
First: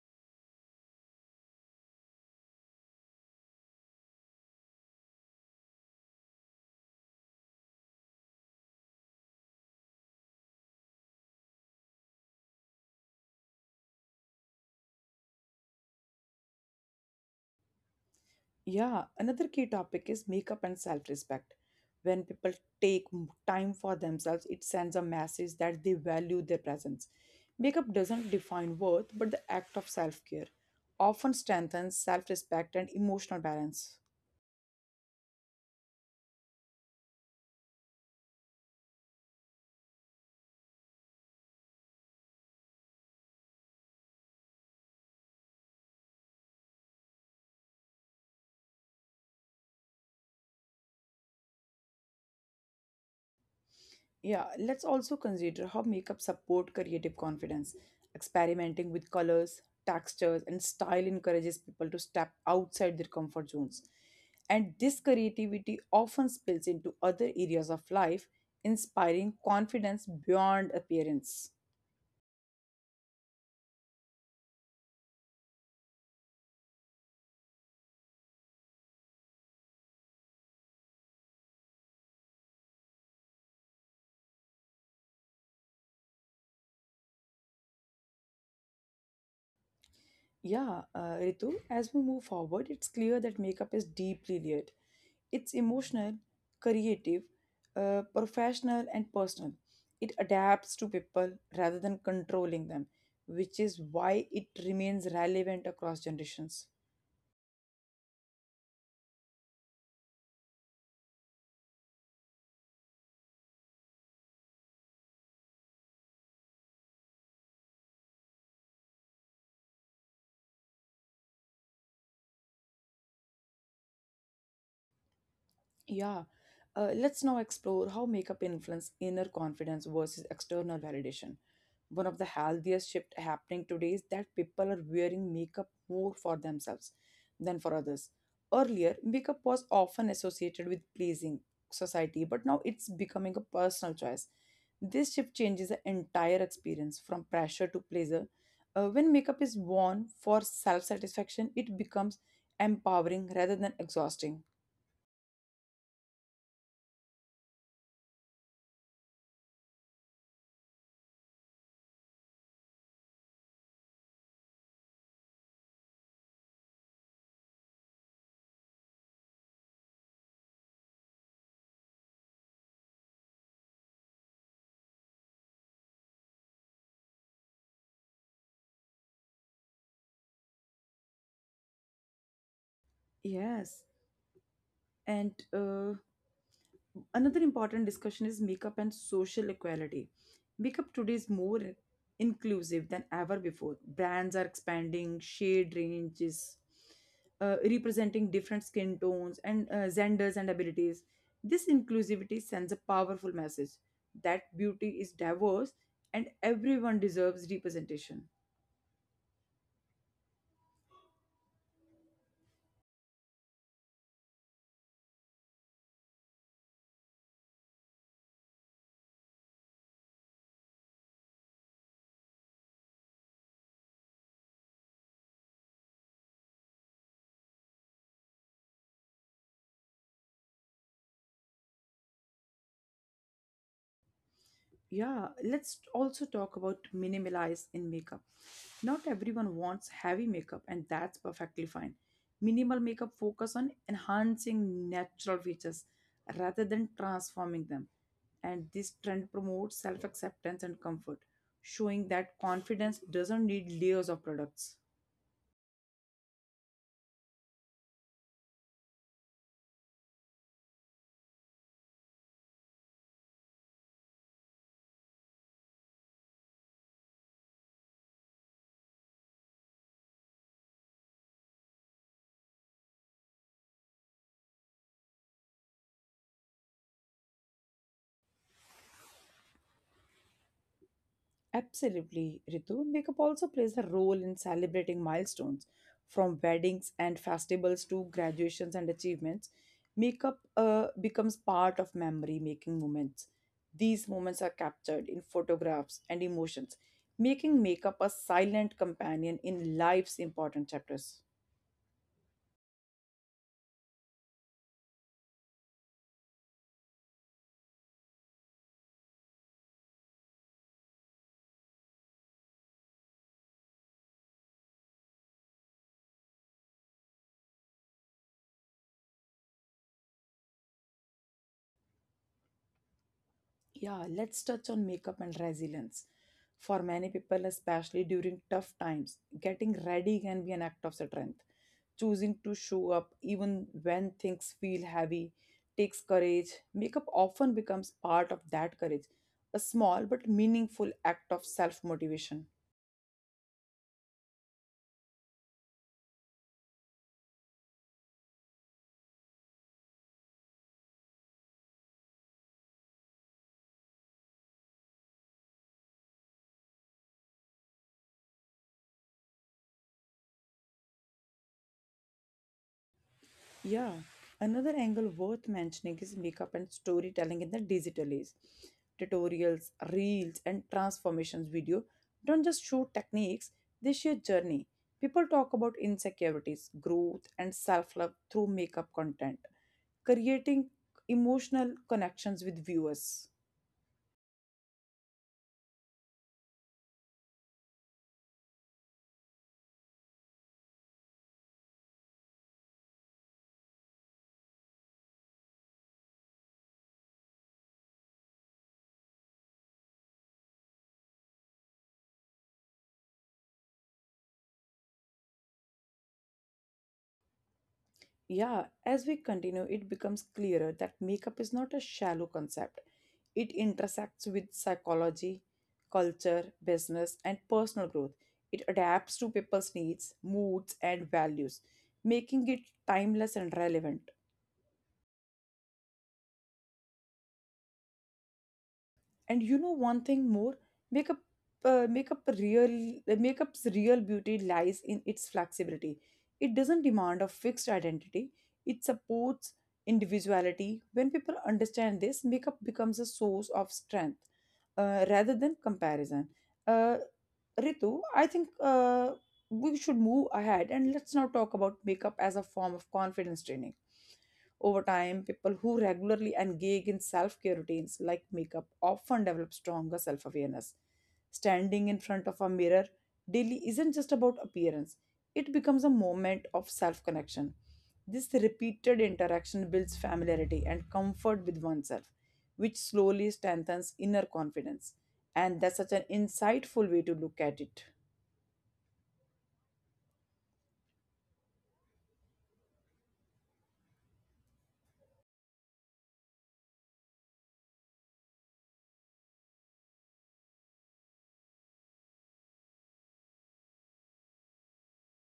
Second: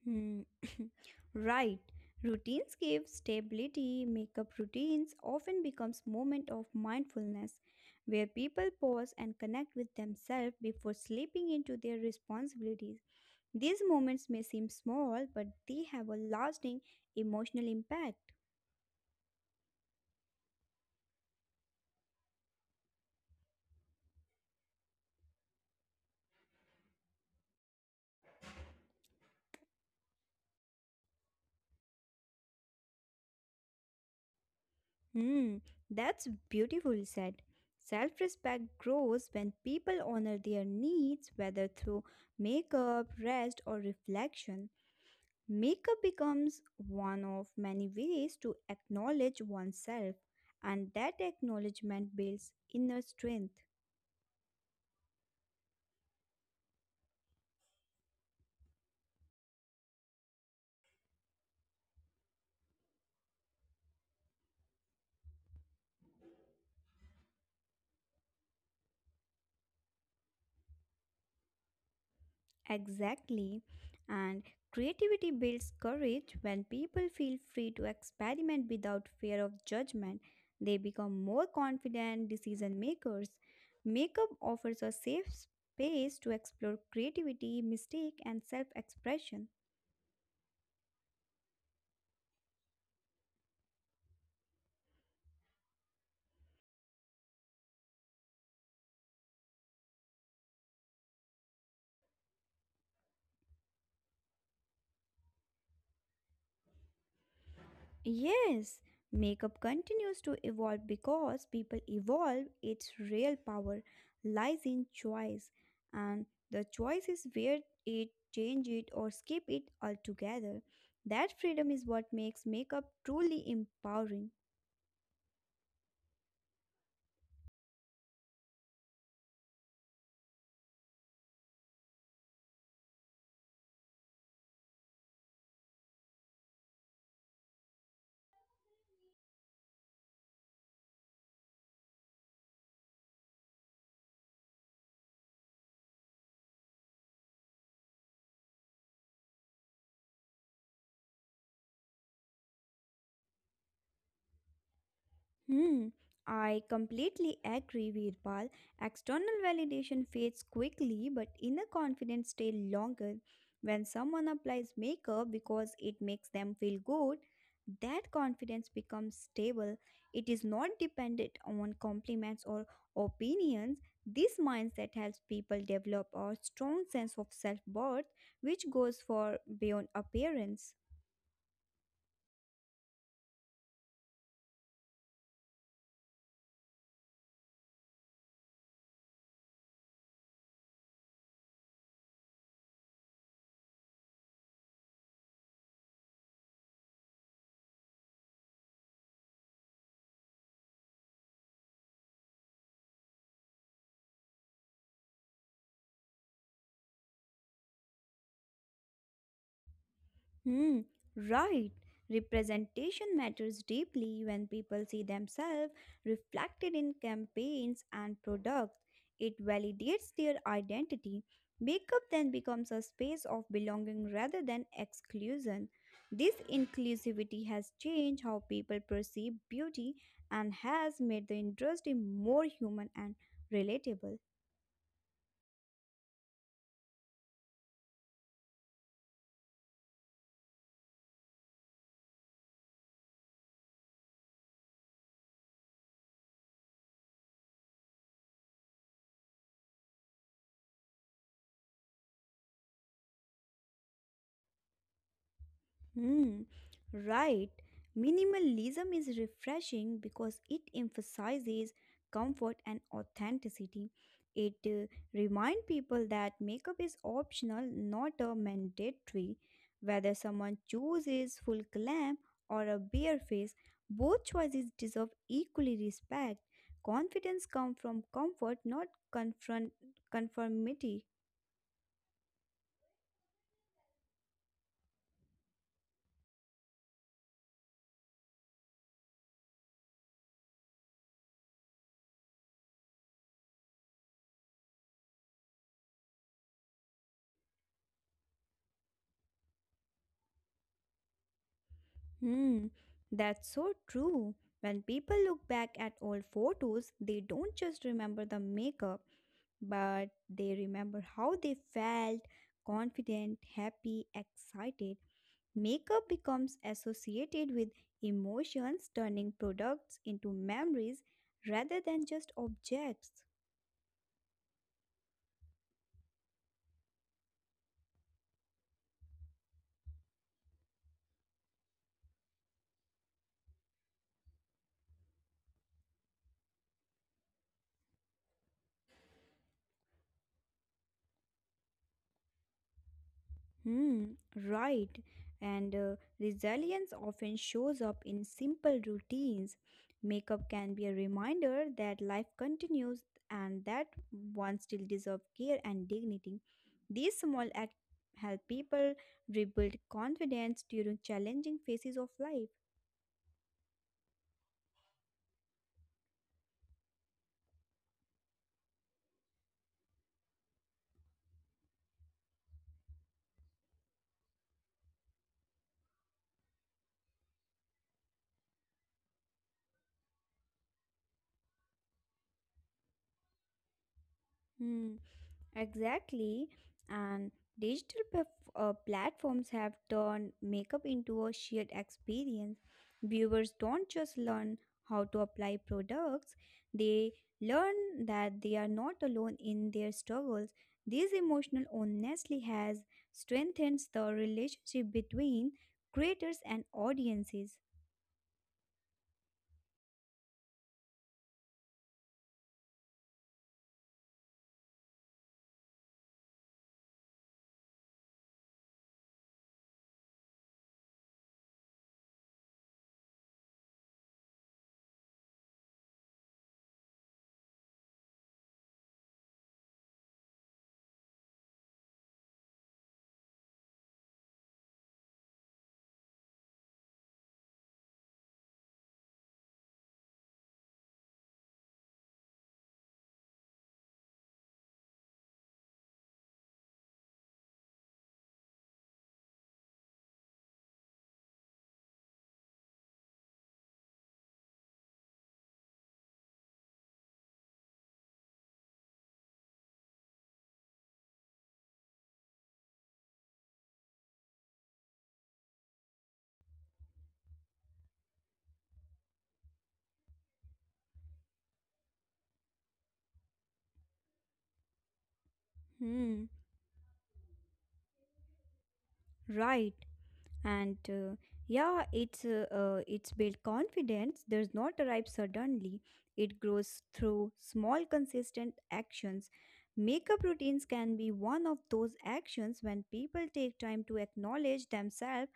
Hmm. Right. Routines give stability. Makeup routines often becomes moment of mindfulness where people pause and connect with themselves before slipping into their responsibilities. These moments may seem small, but they have a lasting emotional impact.
Yeah, another key topic is makeup and self respect. When people time for themselves, it sends a message that they value their presence. Makeup doesn't define worth, but the act of self care often strengthens self respect and emotional balance.
Hmm. That's beautifully said. Self-respect grows when people honor their needs whether through makeup, rest or reflection. Makeup becomes one of many ways to acknowledge oneself, and that acknowledgement builds inner strength.
Yeah, let's also consider how makeup support creative confidence. Experimenting with colors, textures, and style encourages people to step outside their comfort zones. And this creativity often spills into other areas of life, inspiring confidence beyond appearance.
Exactly. And creativity builds courage when people feel free to experiment without fear of judgment. They become more confident decision makers. Makeup offers a safe space to explore creativity, mistake, and self expression.
Yeah, Ritu, as we move forward, it's clear that makeup is deeply layered. It's emotional, creative, professional, and personal. It adapts to people rather than controlling them, which is why it remains relevant across generations.
Yes, makeup continues to evolve because people evolve. Its real power lies in choice, and the choice is where it change it or skip it altogether. That freedom is what makes makeup truly empowering.
Yeah, let's now explore how makeup influence inner confidence versus external validation. One of the healthiest shift happening today is that people are wearing makeup more for themselves than for others. Earlier, makeup was often associated with pleasing society, but now it's becoming a personal choice. This shift changes the entire experience from pressure to pleasure. When makeup is worn for self satisfaction, it becomes empowering rather than exhausting.
Hmm, I completely agree, Veerpal. External validation fades quickly, but inner confidence stays longer. When someone applies makeup because it makes them feel good, that confidence becomes stable. It is not dependent on compliments or opinions. This mindset helps people develop a strong sense of self worth, which goes far beyond appearance.
Yes. And another important discussion is makeup and social equality. Makeup today is more inclusive than ever before. Brands are expanding shade ranges, representing different skin tones and genders and abilities. This inclusivity sends a powerful message that beauty is diverse and everyone deserves representation.
Hmm, right. Representation matters deeply when people see themselves reflected in campaigns and products. It validates their identity. Makeup then becomes a space of belonging rather than exclusion. This inclusivity has changed how people perceive beauty and has made the industry more human and relatable.
Yeah, let's also talk about minimalize in makeup. Not everyone wants heavy makeup, and that's perfectly fine. Minimal makeup focus on enhancing natural features rather than transforming them. And this trend promotes self acceptance and comfort, showing that confidence doesn't need layers of products.
Hmm, right. Minimalism is refreshing because it emphasizes comfort and authenticity. It reminds people that makeup is optional, not a mandatory. Whether someone chooses full glam or a bare face, both choices deserve equally respect. Confidence comes from comfort, not confront conformity.
Absolutely, Ritu. Makeup also plays a role in celebrating milestones from weddings and festivals to graduations and achievements. Makeup becomes part of memory making moments. These moments are captured in photographs and emotions, making makeup a silent companion in life's important chapters.
Hmm, that's so true. When people look back at old photos, they don't just remember the makeup, but they remember how they felt confident, happy, excited. Makeup becomes associated with emotions, turning products into memories rather than just objects.
Yeah, let's touch on makeup and resilience. For many people, especially during tough times, getting ready can be an act of strength. Choosing to show up even when things feel heavy takes courage. Makeup often becomes part of that courage, a small but meaningful act of self motivation.
Hmm, right. And resilience often shows up in simple routines. Makeup can be a reminder that life continues and that one still deserves care and dignity. These small acts help people rebuild confidence during challenging phases of life.
Yeah, another angle worth mentioning is makeup and storytelling in the digital age. Tutorials, reels, and transformations video don't just show techniques, they share journey. People talk about insecurities, growth, and self love through makeup content, creating emotional connections with viewers.
Hmm. Exactly. And platforms have turned makeup into a shared experience. Viewers don't just learn how to apply products, they learn that they are not alone in their struggles. This emotional honesty has strengthened the relationship between creators and audiences.
Yeah, as we continue, it becomes clearer that makeup is not a shallow concept. It intersects with psychology, culture, business, and personal growth. It adapts to people's needs, moods, and values, making it timeless and relevant. And you know one thing more, makeup uh, makeup real makeup's real beauty lies in its flexibility. It doesn't demand a fixed identity. It supports individuality. When people understand this, makeup becomes a source of strength rather than comparison. uh, Ritu, I think we should move ahead, and let's now talk about makeup as a form of confidence training. Over time, people who regularly engage in self care routines like makeup often develop stronger self awareness. Standing in front of a mirror daily isn't just about appearance, it becomes a moment of self connection. This repeated interaction builds familiarity and comfort with oneself, which slowly strengthens inner confidence. And that's such an
Hmm,
insightful way to look at it.
right. And yeah it's built confidence does not arrive suddenly. It grows through small consistent actions. Makeup routines can be one of those actions when people take time to acknowledge themselves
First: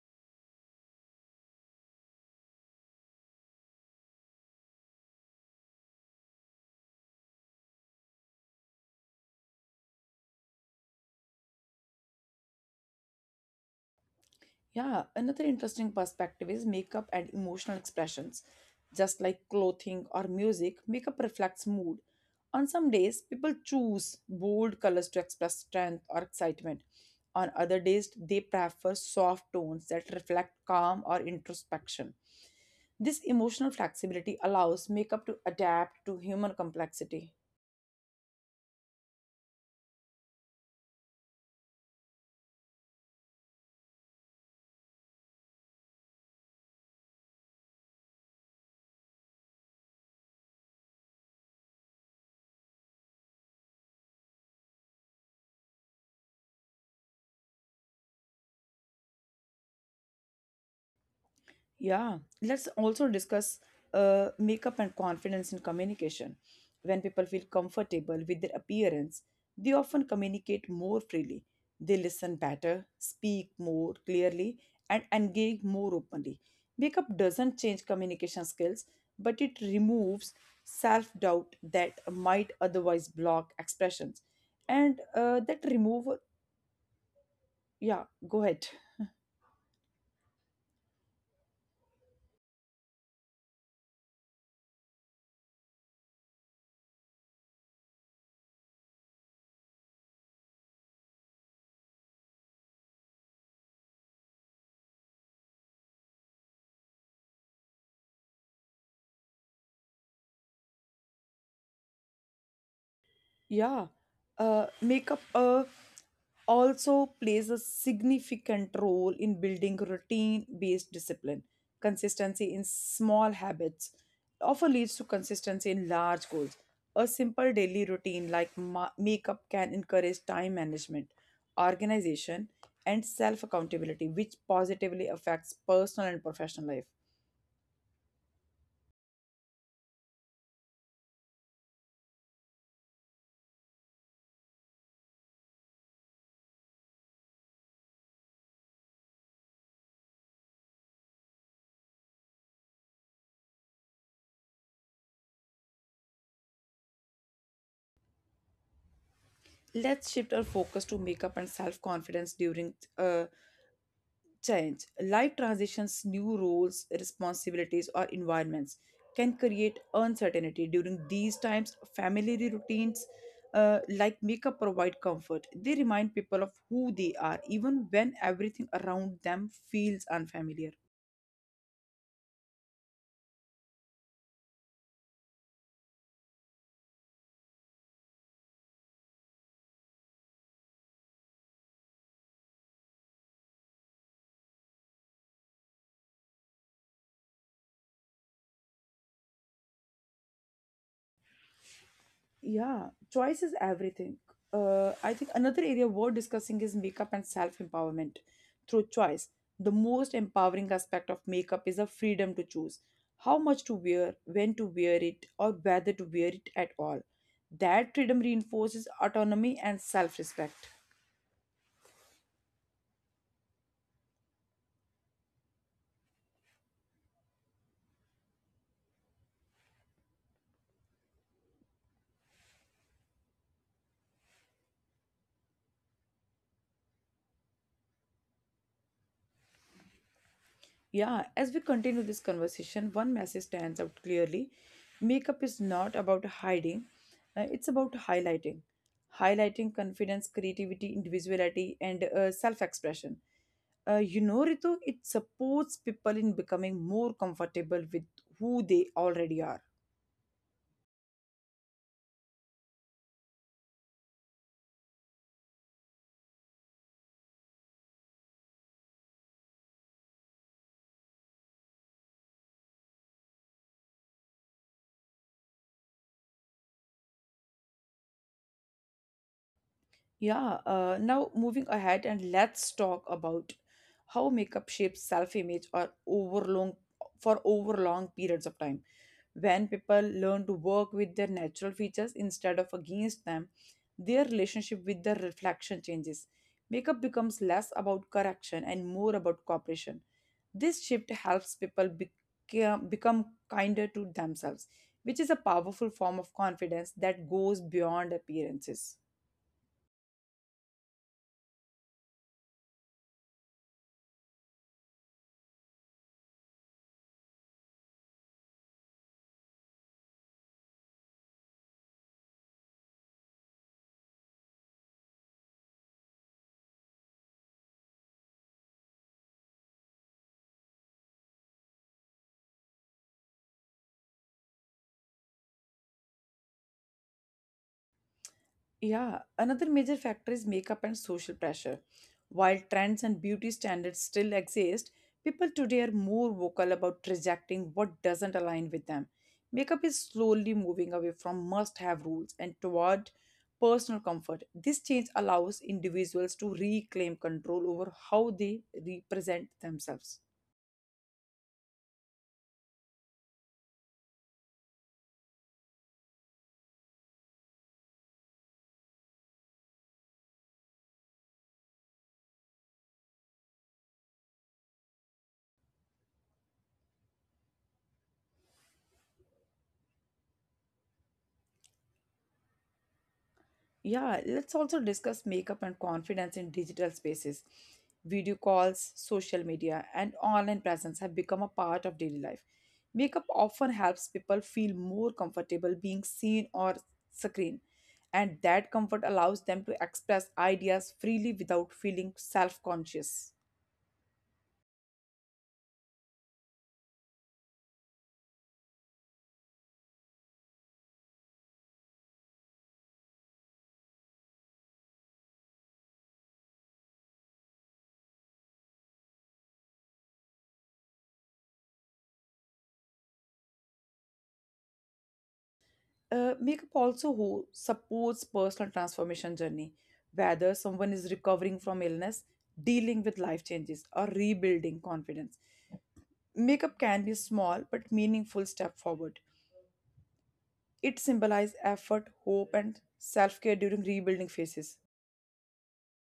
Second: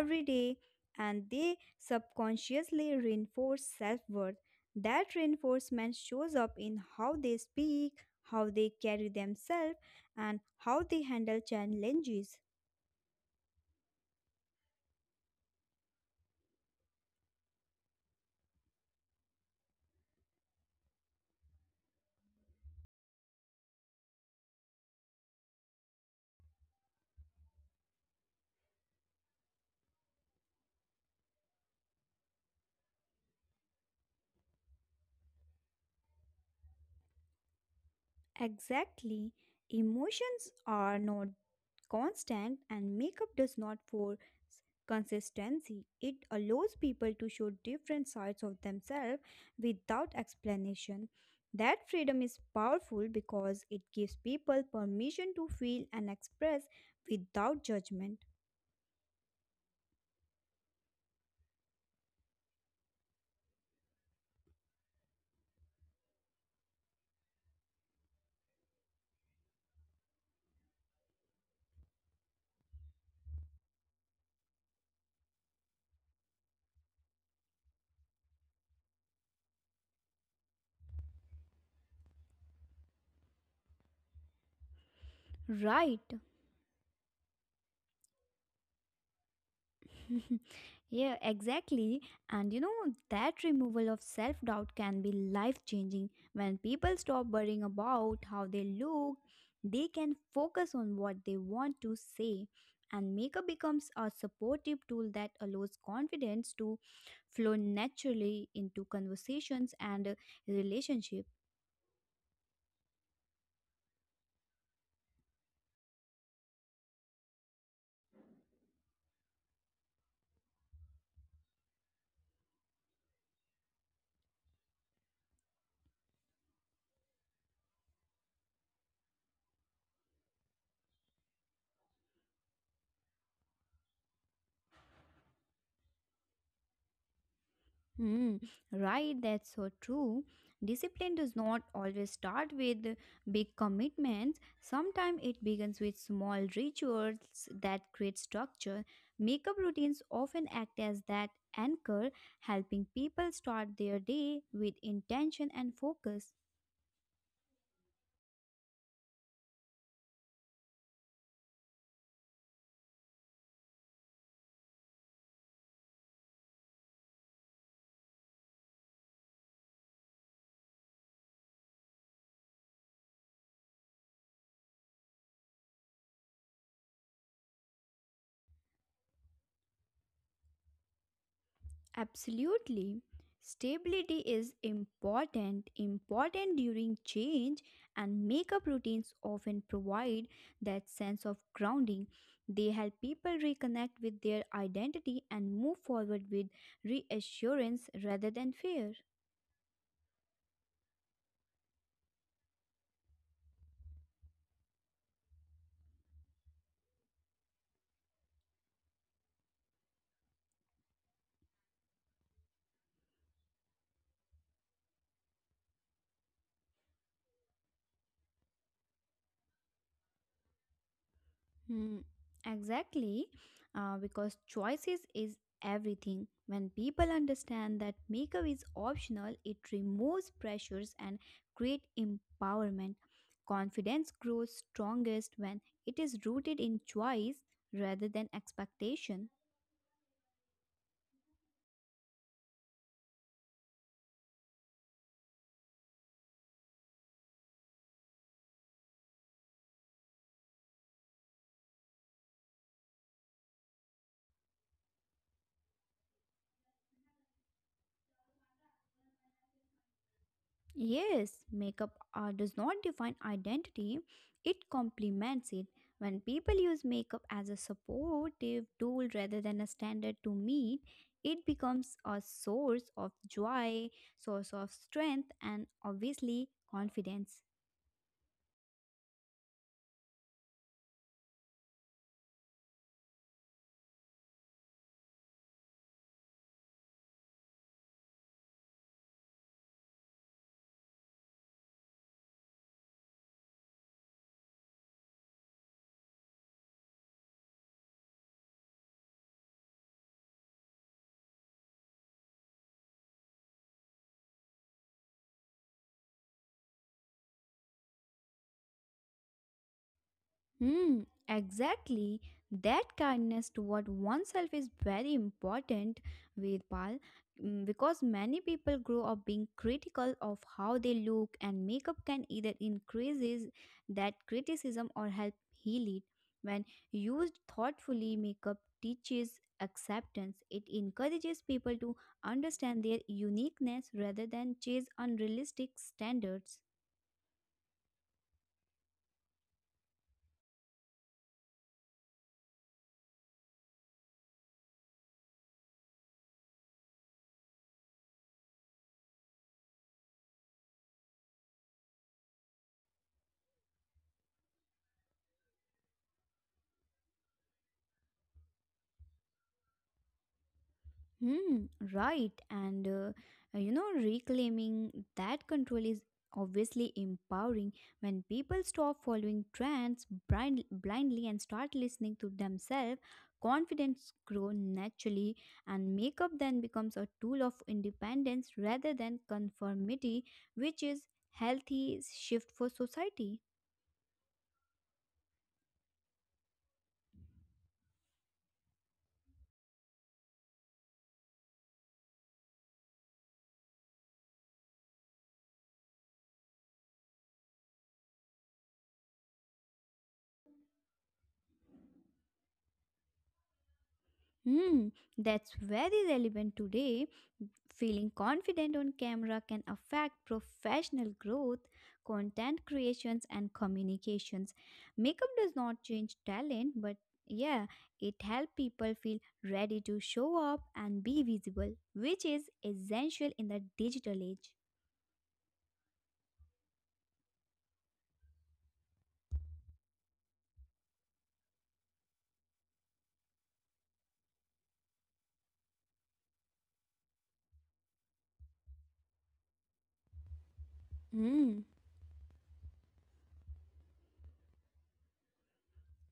every day, and they subconsciously reinforce self-worth. That reinforcement shows up in how they speak, how they carry themselves, and how they handle challenges.
Yeah, another interesting perspective is makeup and emotional expressions. Just like clothing or music, makeup reflects mood. On some days, people choose bold colors to express strength or excitement. On other days, they prefer soft tones that reflect calm or introspection. This emotional flexibility allows makeup to adapt to human complexity.
Exactly. Emotions are not constant and makeup does not force consistency. It allows people to show different sides of themselves without explanation. That freedom is powerful because it gives people permission to feel and express without judgment.
Yeah, let's also discuss makeup and confidence in communication. When people feel comfortable with their appearance, they often communicate more freely. They listen better, speak more clearly, and engage more openly. Makeup doesn't change communication skills, but it removes self doubt that might otherwise block expressions. And
Right.
yeah, go ahead.
Yeah, exactly. And you know, that removal of self doubt can be life changing. When people stop worrying about how they look, they can focus on what they want to say. And makeup becomes a supportive tool that allows confidence to flow naturally into conversations and relationships.
Yeah, makeup also plays a significant role in building routine-based discipline. Consistency in small habits often leads to consistency in large goals. A simple daily routine like makeup can encourage time management, organization, and self-accountability, which positively affects personal and professional life.
Mm, right, that's so true. Discipline does not always start with big commitments. Sometimes it begins with small rituals that create structure. Makeup routines often act as that anchor, helping people start their day with intention and focus.
Let's shift our focus to makeup and self-confidence during change. Life transitions, new roles, responsibilities, or environments can create uncertainty. During these times, family routines like makeup provide comfort. They remind people of who they are, even when everything around them feels unfamiliar.
Absolutely. Stability is important during change, and makeup routines often provide that sense of grounding. They help people reconnect with their identity and move forward with reassurance rather than fear.
Yeah, choice is everything. I think another area worth discussing is makeup and self empowerment through choice. The most empowering aspect of makeup is the freedom to choose how much to wear, when to wear it, or whether to wear it at all. That freedom reinforces autonomy and self respect.
Hmm, exactly, because choices is everything. When people understand that makeup is optional, it removes pressures and create empowerment. Confidence grows strongest when it is rooted in choice rather than expectation.
Yeah, as we continue this conversation, one message stands out clearly. Makeup is not about hiding, it's about highlighting. Highlighting confidence, creativity, individuality, and self expression. You know, Ritu, it supports people in becoming more comfortable with who they already are.
Yes, makeup does not define identity, it complements it. When people use makeup as a supportive tool rather than a standard to meet, it becomes a source of joy, source of strength, and obviously confidence.
Yeah, now moving ahead, and let's talk about how makeup shapes self-image or overlong for over long periods of time. When people learn to work with their natural features instead of against them, their relationship with their reflection changes. Makeup becomes less about correction and more about cooperation. This shift helps people become kinder to themselves, which is a powerful form of confidence that goes beyond appearances.
Hmm, exactly. That kindness toward oneself is very important, Vedpal, because many people grow up being critical of how they look, and makeup can either increases that criticism or help heal it. When used thoughtfully, makeup teaches acceptance. It encourages people to understand their uniqueness rather than chase unrealistic standards.
Yeah, another major factor is makeup and social pressure. While trends and beauty standards still exist, people today are more vocal about rejecting what doesn't align with them. Makeup is slowly moving away from must have rules and toward personal comfort. This change allows individuals to reclaim control over how they represent themselves.
Hmm, right. And you know, reclaiming that control is obviously empowering when people stop following trends blindly and start listening to themselves. Confidence grows naturally, and makeup then becomes a tool of independence rather than conformity, which is healthy shift for society.
Yeah, let's also discuss makeup and confidence in digital spaces. Video calls, social media, and online presence have become a part of daily life. Makeup often helps people feel more comfortable being seen or screen, and that comfort allows them to express ideas freely without feeling self conscious.
Hmm, that's very relevant today. Feeling confident on camera can affect professional growth, content creations, and communications. Makeup does not change talent, but yeah, it helps people feel ready to show up and be visible, which is essential in the digital age.
Makeup also who supports personal transformation journey, whether someone is recovering from illness, dealing with life changes, or rebuilding confidence. Makeup can be small but meaningful step forward. It symbolizes
Hmm.
effort, hope, and self-care during rebuilding phases.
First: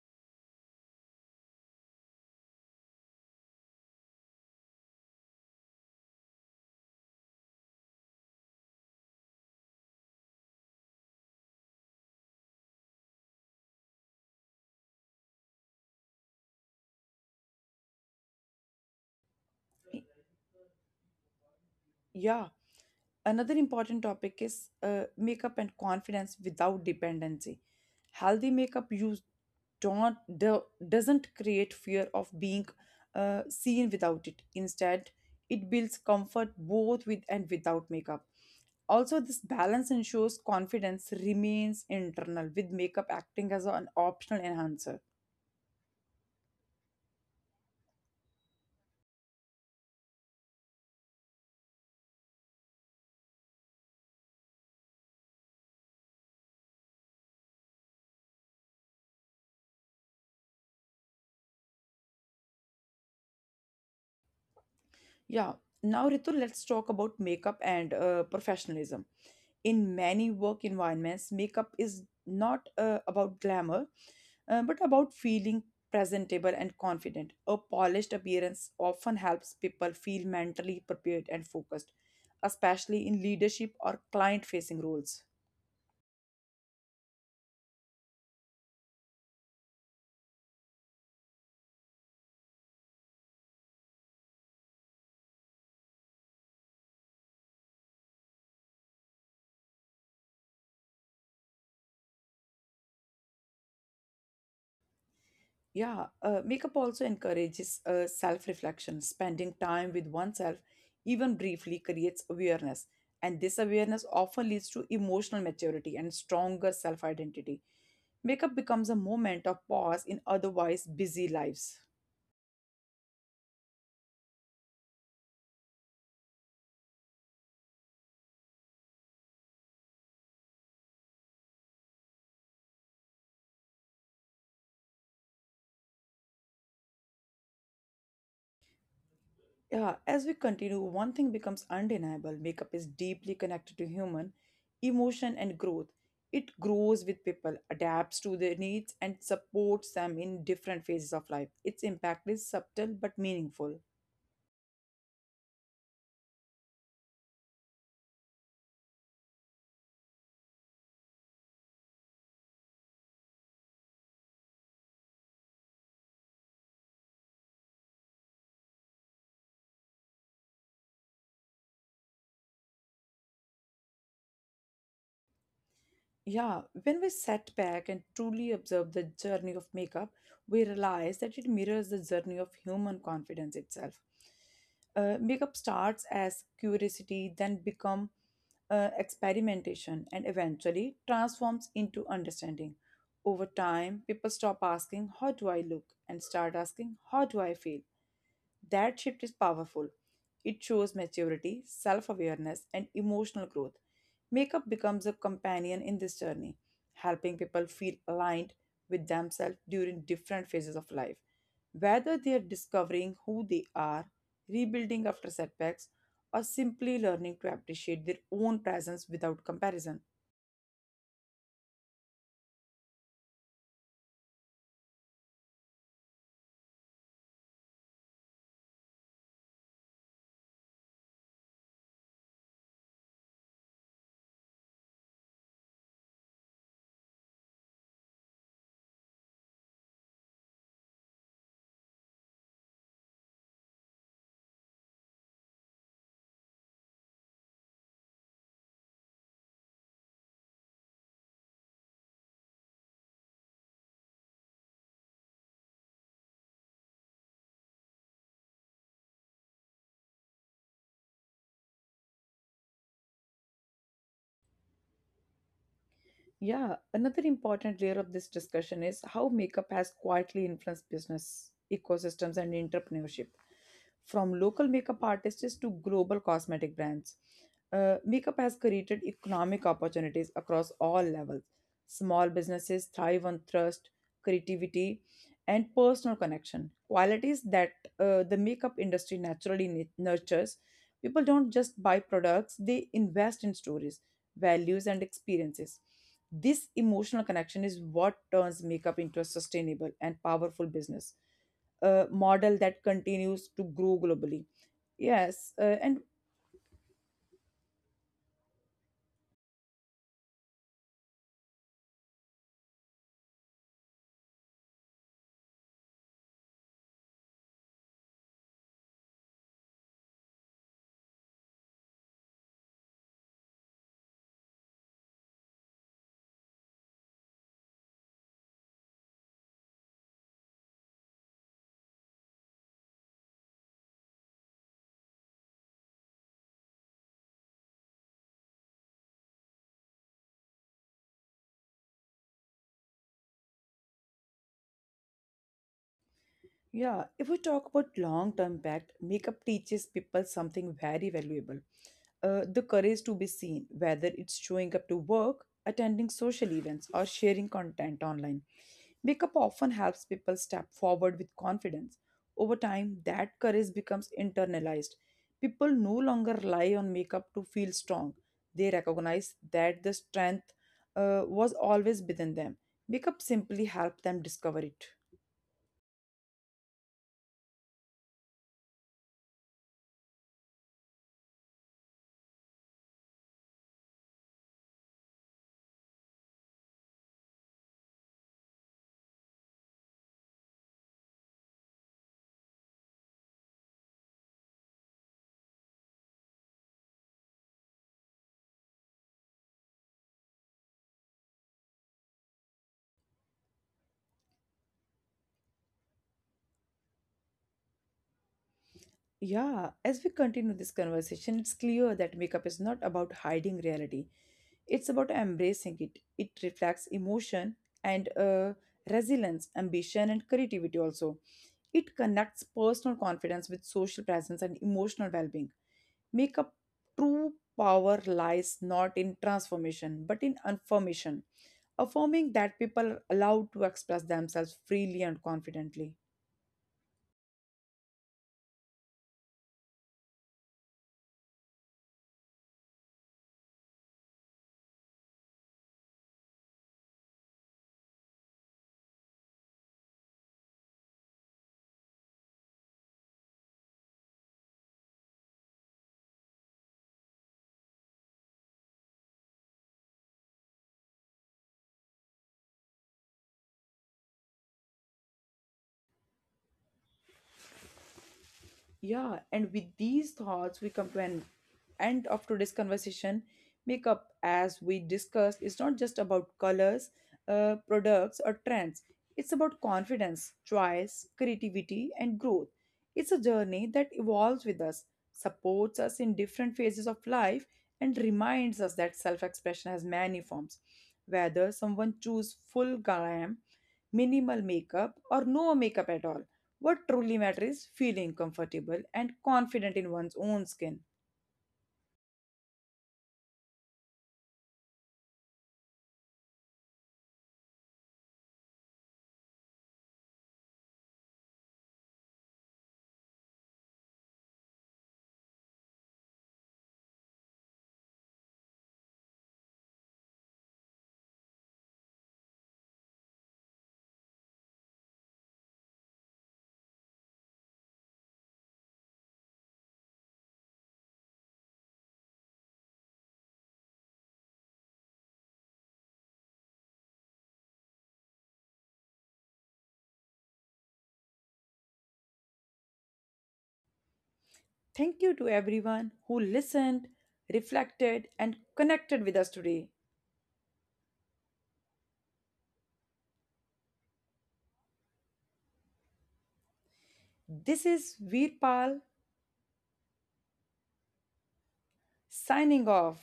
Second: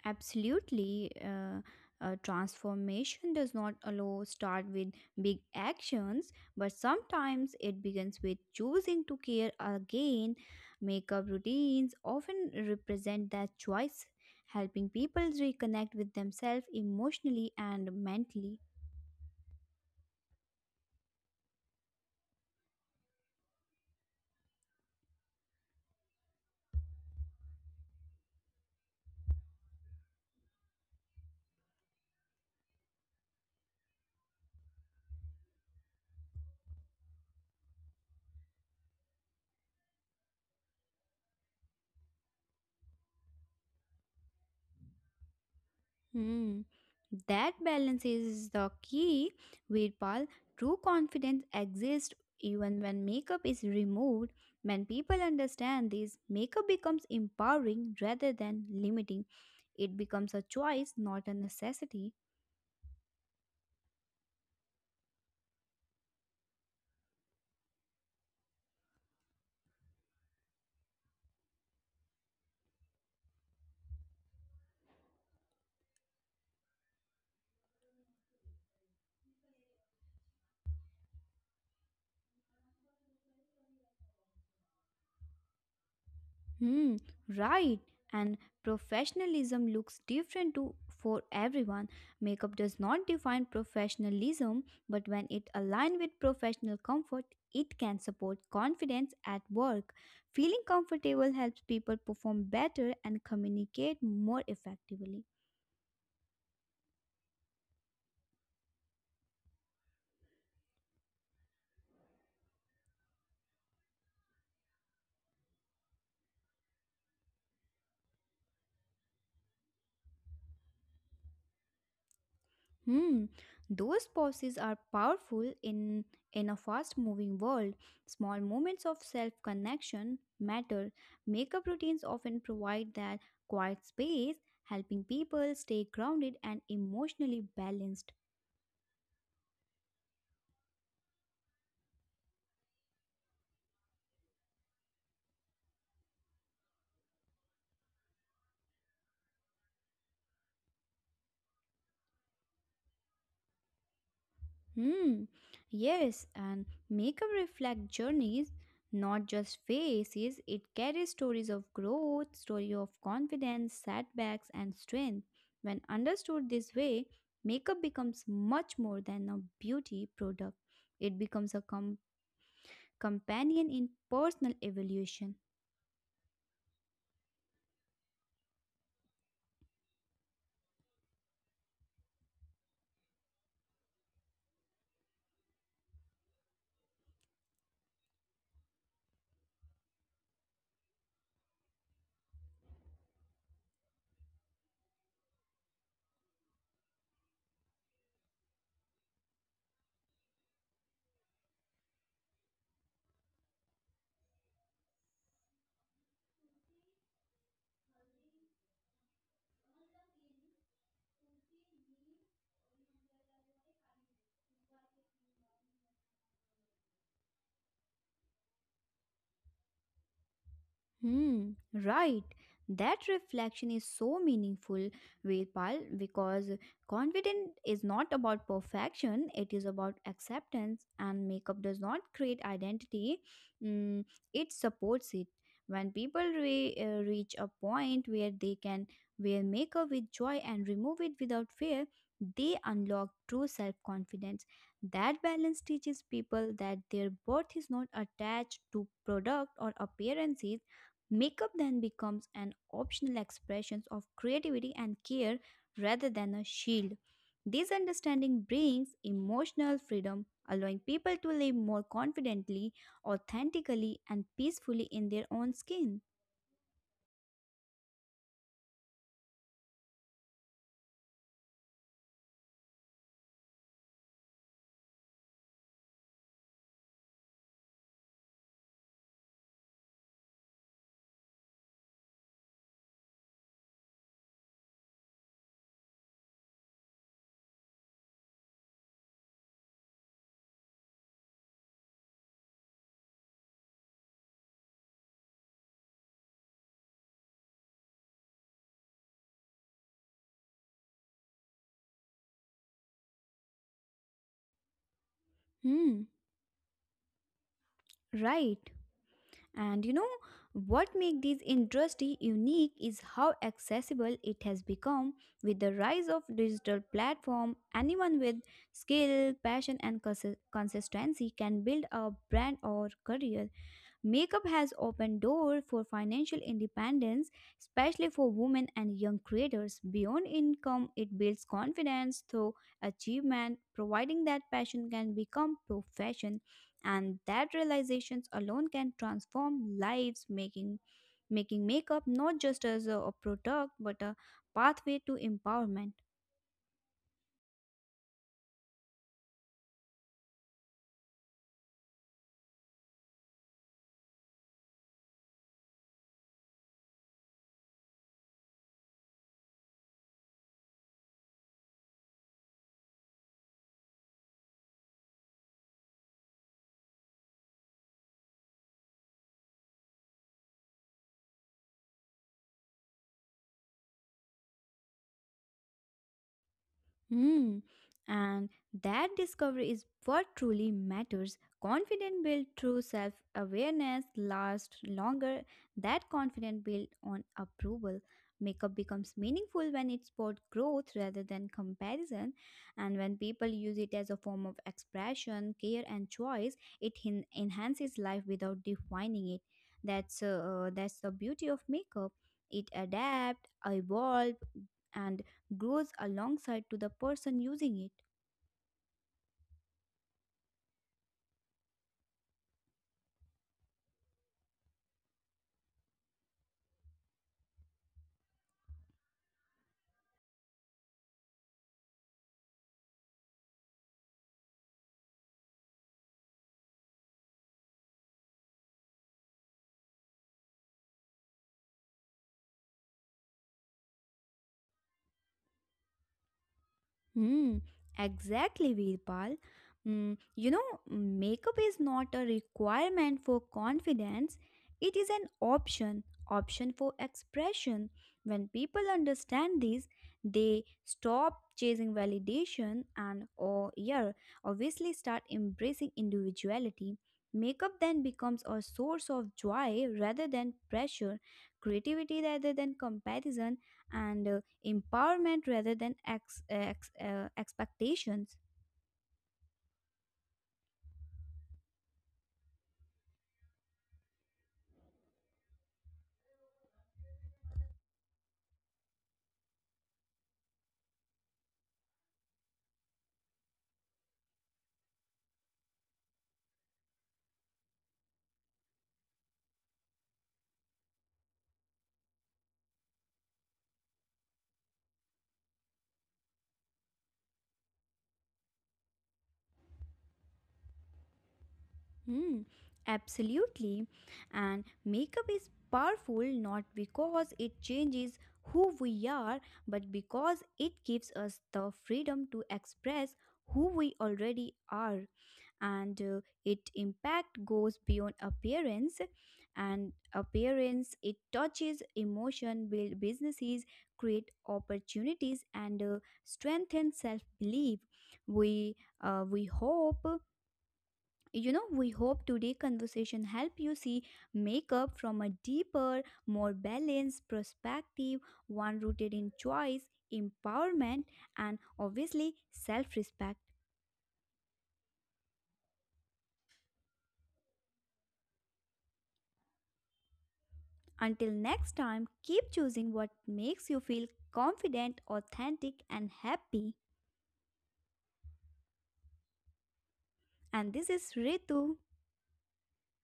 Absolutely. Transformation does not allow start with big actions, but sometimes it begins with choosing to care again. Makeup routines often represent that choice, helping people reconnect with themselves emotionally and mentally.
Yeah, another important topic is makeup and confidence without dependency. Healthy makeup use don't do, doesn't create fear of being seen without it. Instead, it builds comfort both with and without makeup. Also, this balance ensures confidence remains internal, with makeup acting as an optional enhancer.
Hmm. That balance is the key, Virpal. True confidence exists even when makeup is removed. When people understand this, makeup becomes empowering rather than limiting. It becomes a choice, not a necessity.
Yeah. Now, Ritu, let's talk about makeup and professionalism. In many work environments, makeup is not about glamour, but about feeling presentable and confident. A polished appearance often helps people feel mentally prepared and focused, especially in leadership or client facing roles.
Hmm, right. And professionalism looks different to for everyone. Makeup does not define professionalism, but when it aligns with professional comfort, it can support confidence at work. Feeling comfortable helps people perform better and communicate more effectively.
Yeah, makeup also encourages self reflection. Spending time with oneself, even briefly, creates awareness. And this awareness often leads to emotional maturity and stronger self identity. Makeup becomes a moment of pause in otherwise busy lives.
Hmm, those pauses are powerful in a fast-moving world. Small moments of self-connection matter. Makeup routines often provide that quiet space, helping people stay grounded and emotionally balanced.
Yeah, as we continue, one thing becomes undeniable. Makeup is deeply connected to human emotion and growth. It grows with people, adapts to their needs, and supports them in different phases of life. Its impact is subtle but meaningful.
Hmm, yes, and makeup reflect journeys, not just faces. It carries stories of growth, story of confidence, setbacks, and strength. When understood this way, makeup becomes much more than a beauty product. It becomes a companion in personal evolution.
Yeah, when we set back and truly observe the journey of makeup, we realize that it mirrors the journey of human confidence itself. Makeup starts as curiosity, then become experimentation, and eventually transforms into understanding. Over time, people stop asking, "How do I look?" and start asking, "How do I feel?" That shift is powerful. It shows maturity, self awareness, and emotional growth. Makeup becomes a companion in this journey, helping people feel aligned with themselves during different phases of life, whether they are discovering who they are, rebuilding after setbacks, or simply learning to appreciate their own presence without comparison.
Right. That reflection is so meaningful, Veerpal, because confidence is not about perfection, it is about acceptance, and makeup does not create identity, mm, it supports it. When people reach a point where they can wear makeup with joy and remove it without fear, they unlock true self confidence. That balance teaches people that their worth is not attached to product or appearances. Makeup then becomes an optional expression of creativity and care rather than a shield. This understanding brings emotional freedom, allowing people to live more confidently, authentically, and peacefully in their own skin.
Yeah, another important layer of this discussion is how makeup has quietly influenced business ecosystems and entrepreneurship. From local makeup artists to global cosmetic brands, makeup has created economic opportunities across all levels. Small businesses thrive on trust, creativity, and personal connection, qualities that the makeup industry naturally nurtures. People don't just buy products, they invest in stories, values, and experiences. This emotional connection is what turns makeup into a sustainable and powerful business model that continues to grow globally. Yes,
Hmm,
and
right. And you know what makes this industry unique is how accessible it has become with the rise of digital platform. Anyone with skill, passion and consistency can build a brand or career. Makeup has opened door for financial independence, especially for women and young creators. Beyond income, it builds confidence through achievement, providing that passion can become profession, and that realizations alone can transform lives, making makeup not just as a product but a pathway to empowerment.
yeah, if we talk about long term impact, makeup teaches people something very valuable, the courage to be seen, whether it's showing up to work, attending social events, or sharing content online. Wake Up often helps people step forward with confidence. Over time, that courage becomes internalized. People no longer rely on makeup to feel strong. They recognize that the strength was always within them. Makeup simply helped them discover it.
Hmm. And that discovery is what truly matters. Confidence built through self awareness lasts longer. That confidence built on approval. Makeup becomes meaningful when it supports growth rather than comparison. And when people use it as a form of expression, care, and choice, it enhances life without defining it. That's the beauty of makeup. It adapts, evolves, and grows alongside to the person using it.
Yeah, as we continue this conversation, it's clear that makeup is not about hiding reality. It's about embracing it. It reflects emotion and resilience, ambition, and creativity also. It connects personal confidence with social presence and emotional well being. Makeup true power lies not in transformation but in affirmation, affirming that people are allowed to express themselves freely and confidently.
Hmm. Exactly, Veerpal. You know, makeup is not a requirement for confidence, it is an option, option for expression. When people understand this, they stop chasing validation and, or yeah, obviously start embracing individuality. Makeup then becomes a source of joy rather than pressure, creativity rather than comparison, and empowerment rather than expectations.
Yeah, and with these thoughts, we come to an end of today's conversation. Makeup, as we discussed, is not just about colors, products, or trends. It's about confidence, choice, creativity, and growth. It's a journey that evolves with us, supports us in different phases of life, and reminds us that self expression has many forms. Whether someone choose full glam, minimal makeup, or no makeup at all, what truly matters is feeling comfortable and confident in one's own skin.
Hmm, absolutely. And makeup is powerful not because it changes who we are, but because it gives us the freedom to express who we already are. And its impact goes beyond appearance. It touches emotion, build businesses, create opportunities, and strengthen self belief we we hope, we hope today conversation help you see makeup from a deeper, more balanced perspective, one rooted in choice, empowerment, and obviously self respect.
Thank you to everyone who listened, reflected, and connected with us today.
Until next time, keep choosing what makes you feel confident, authentic, and happy.
This is Veerpal
And this is Ritu.
signing off.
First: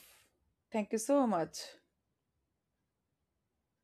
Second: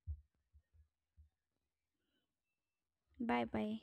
Thank you so much.
Bye bye.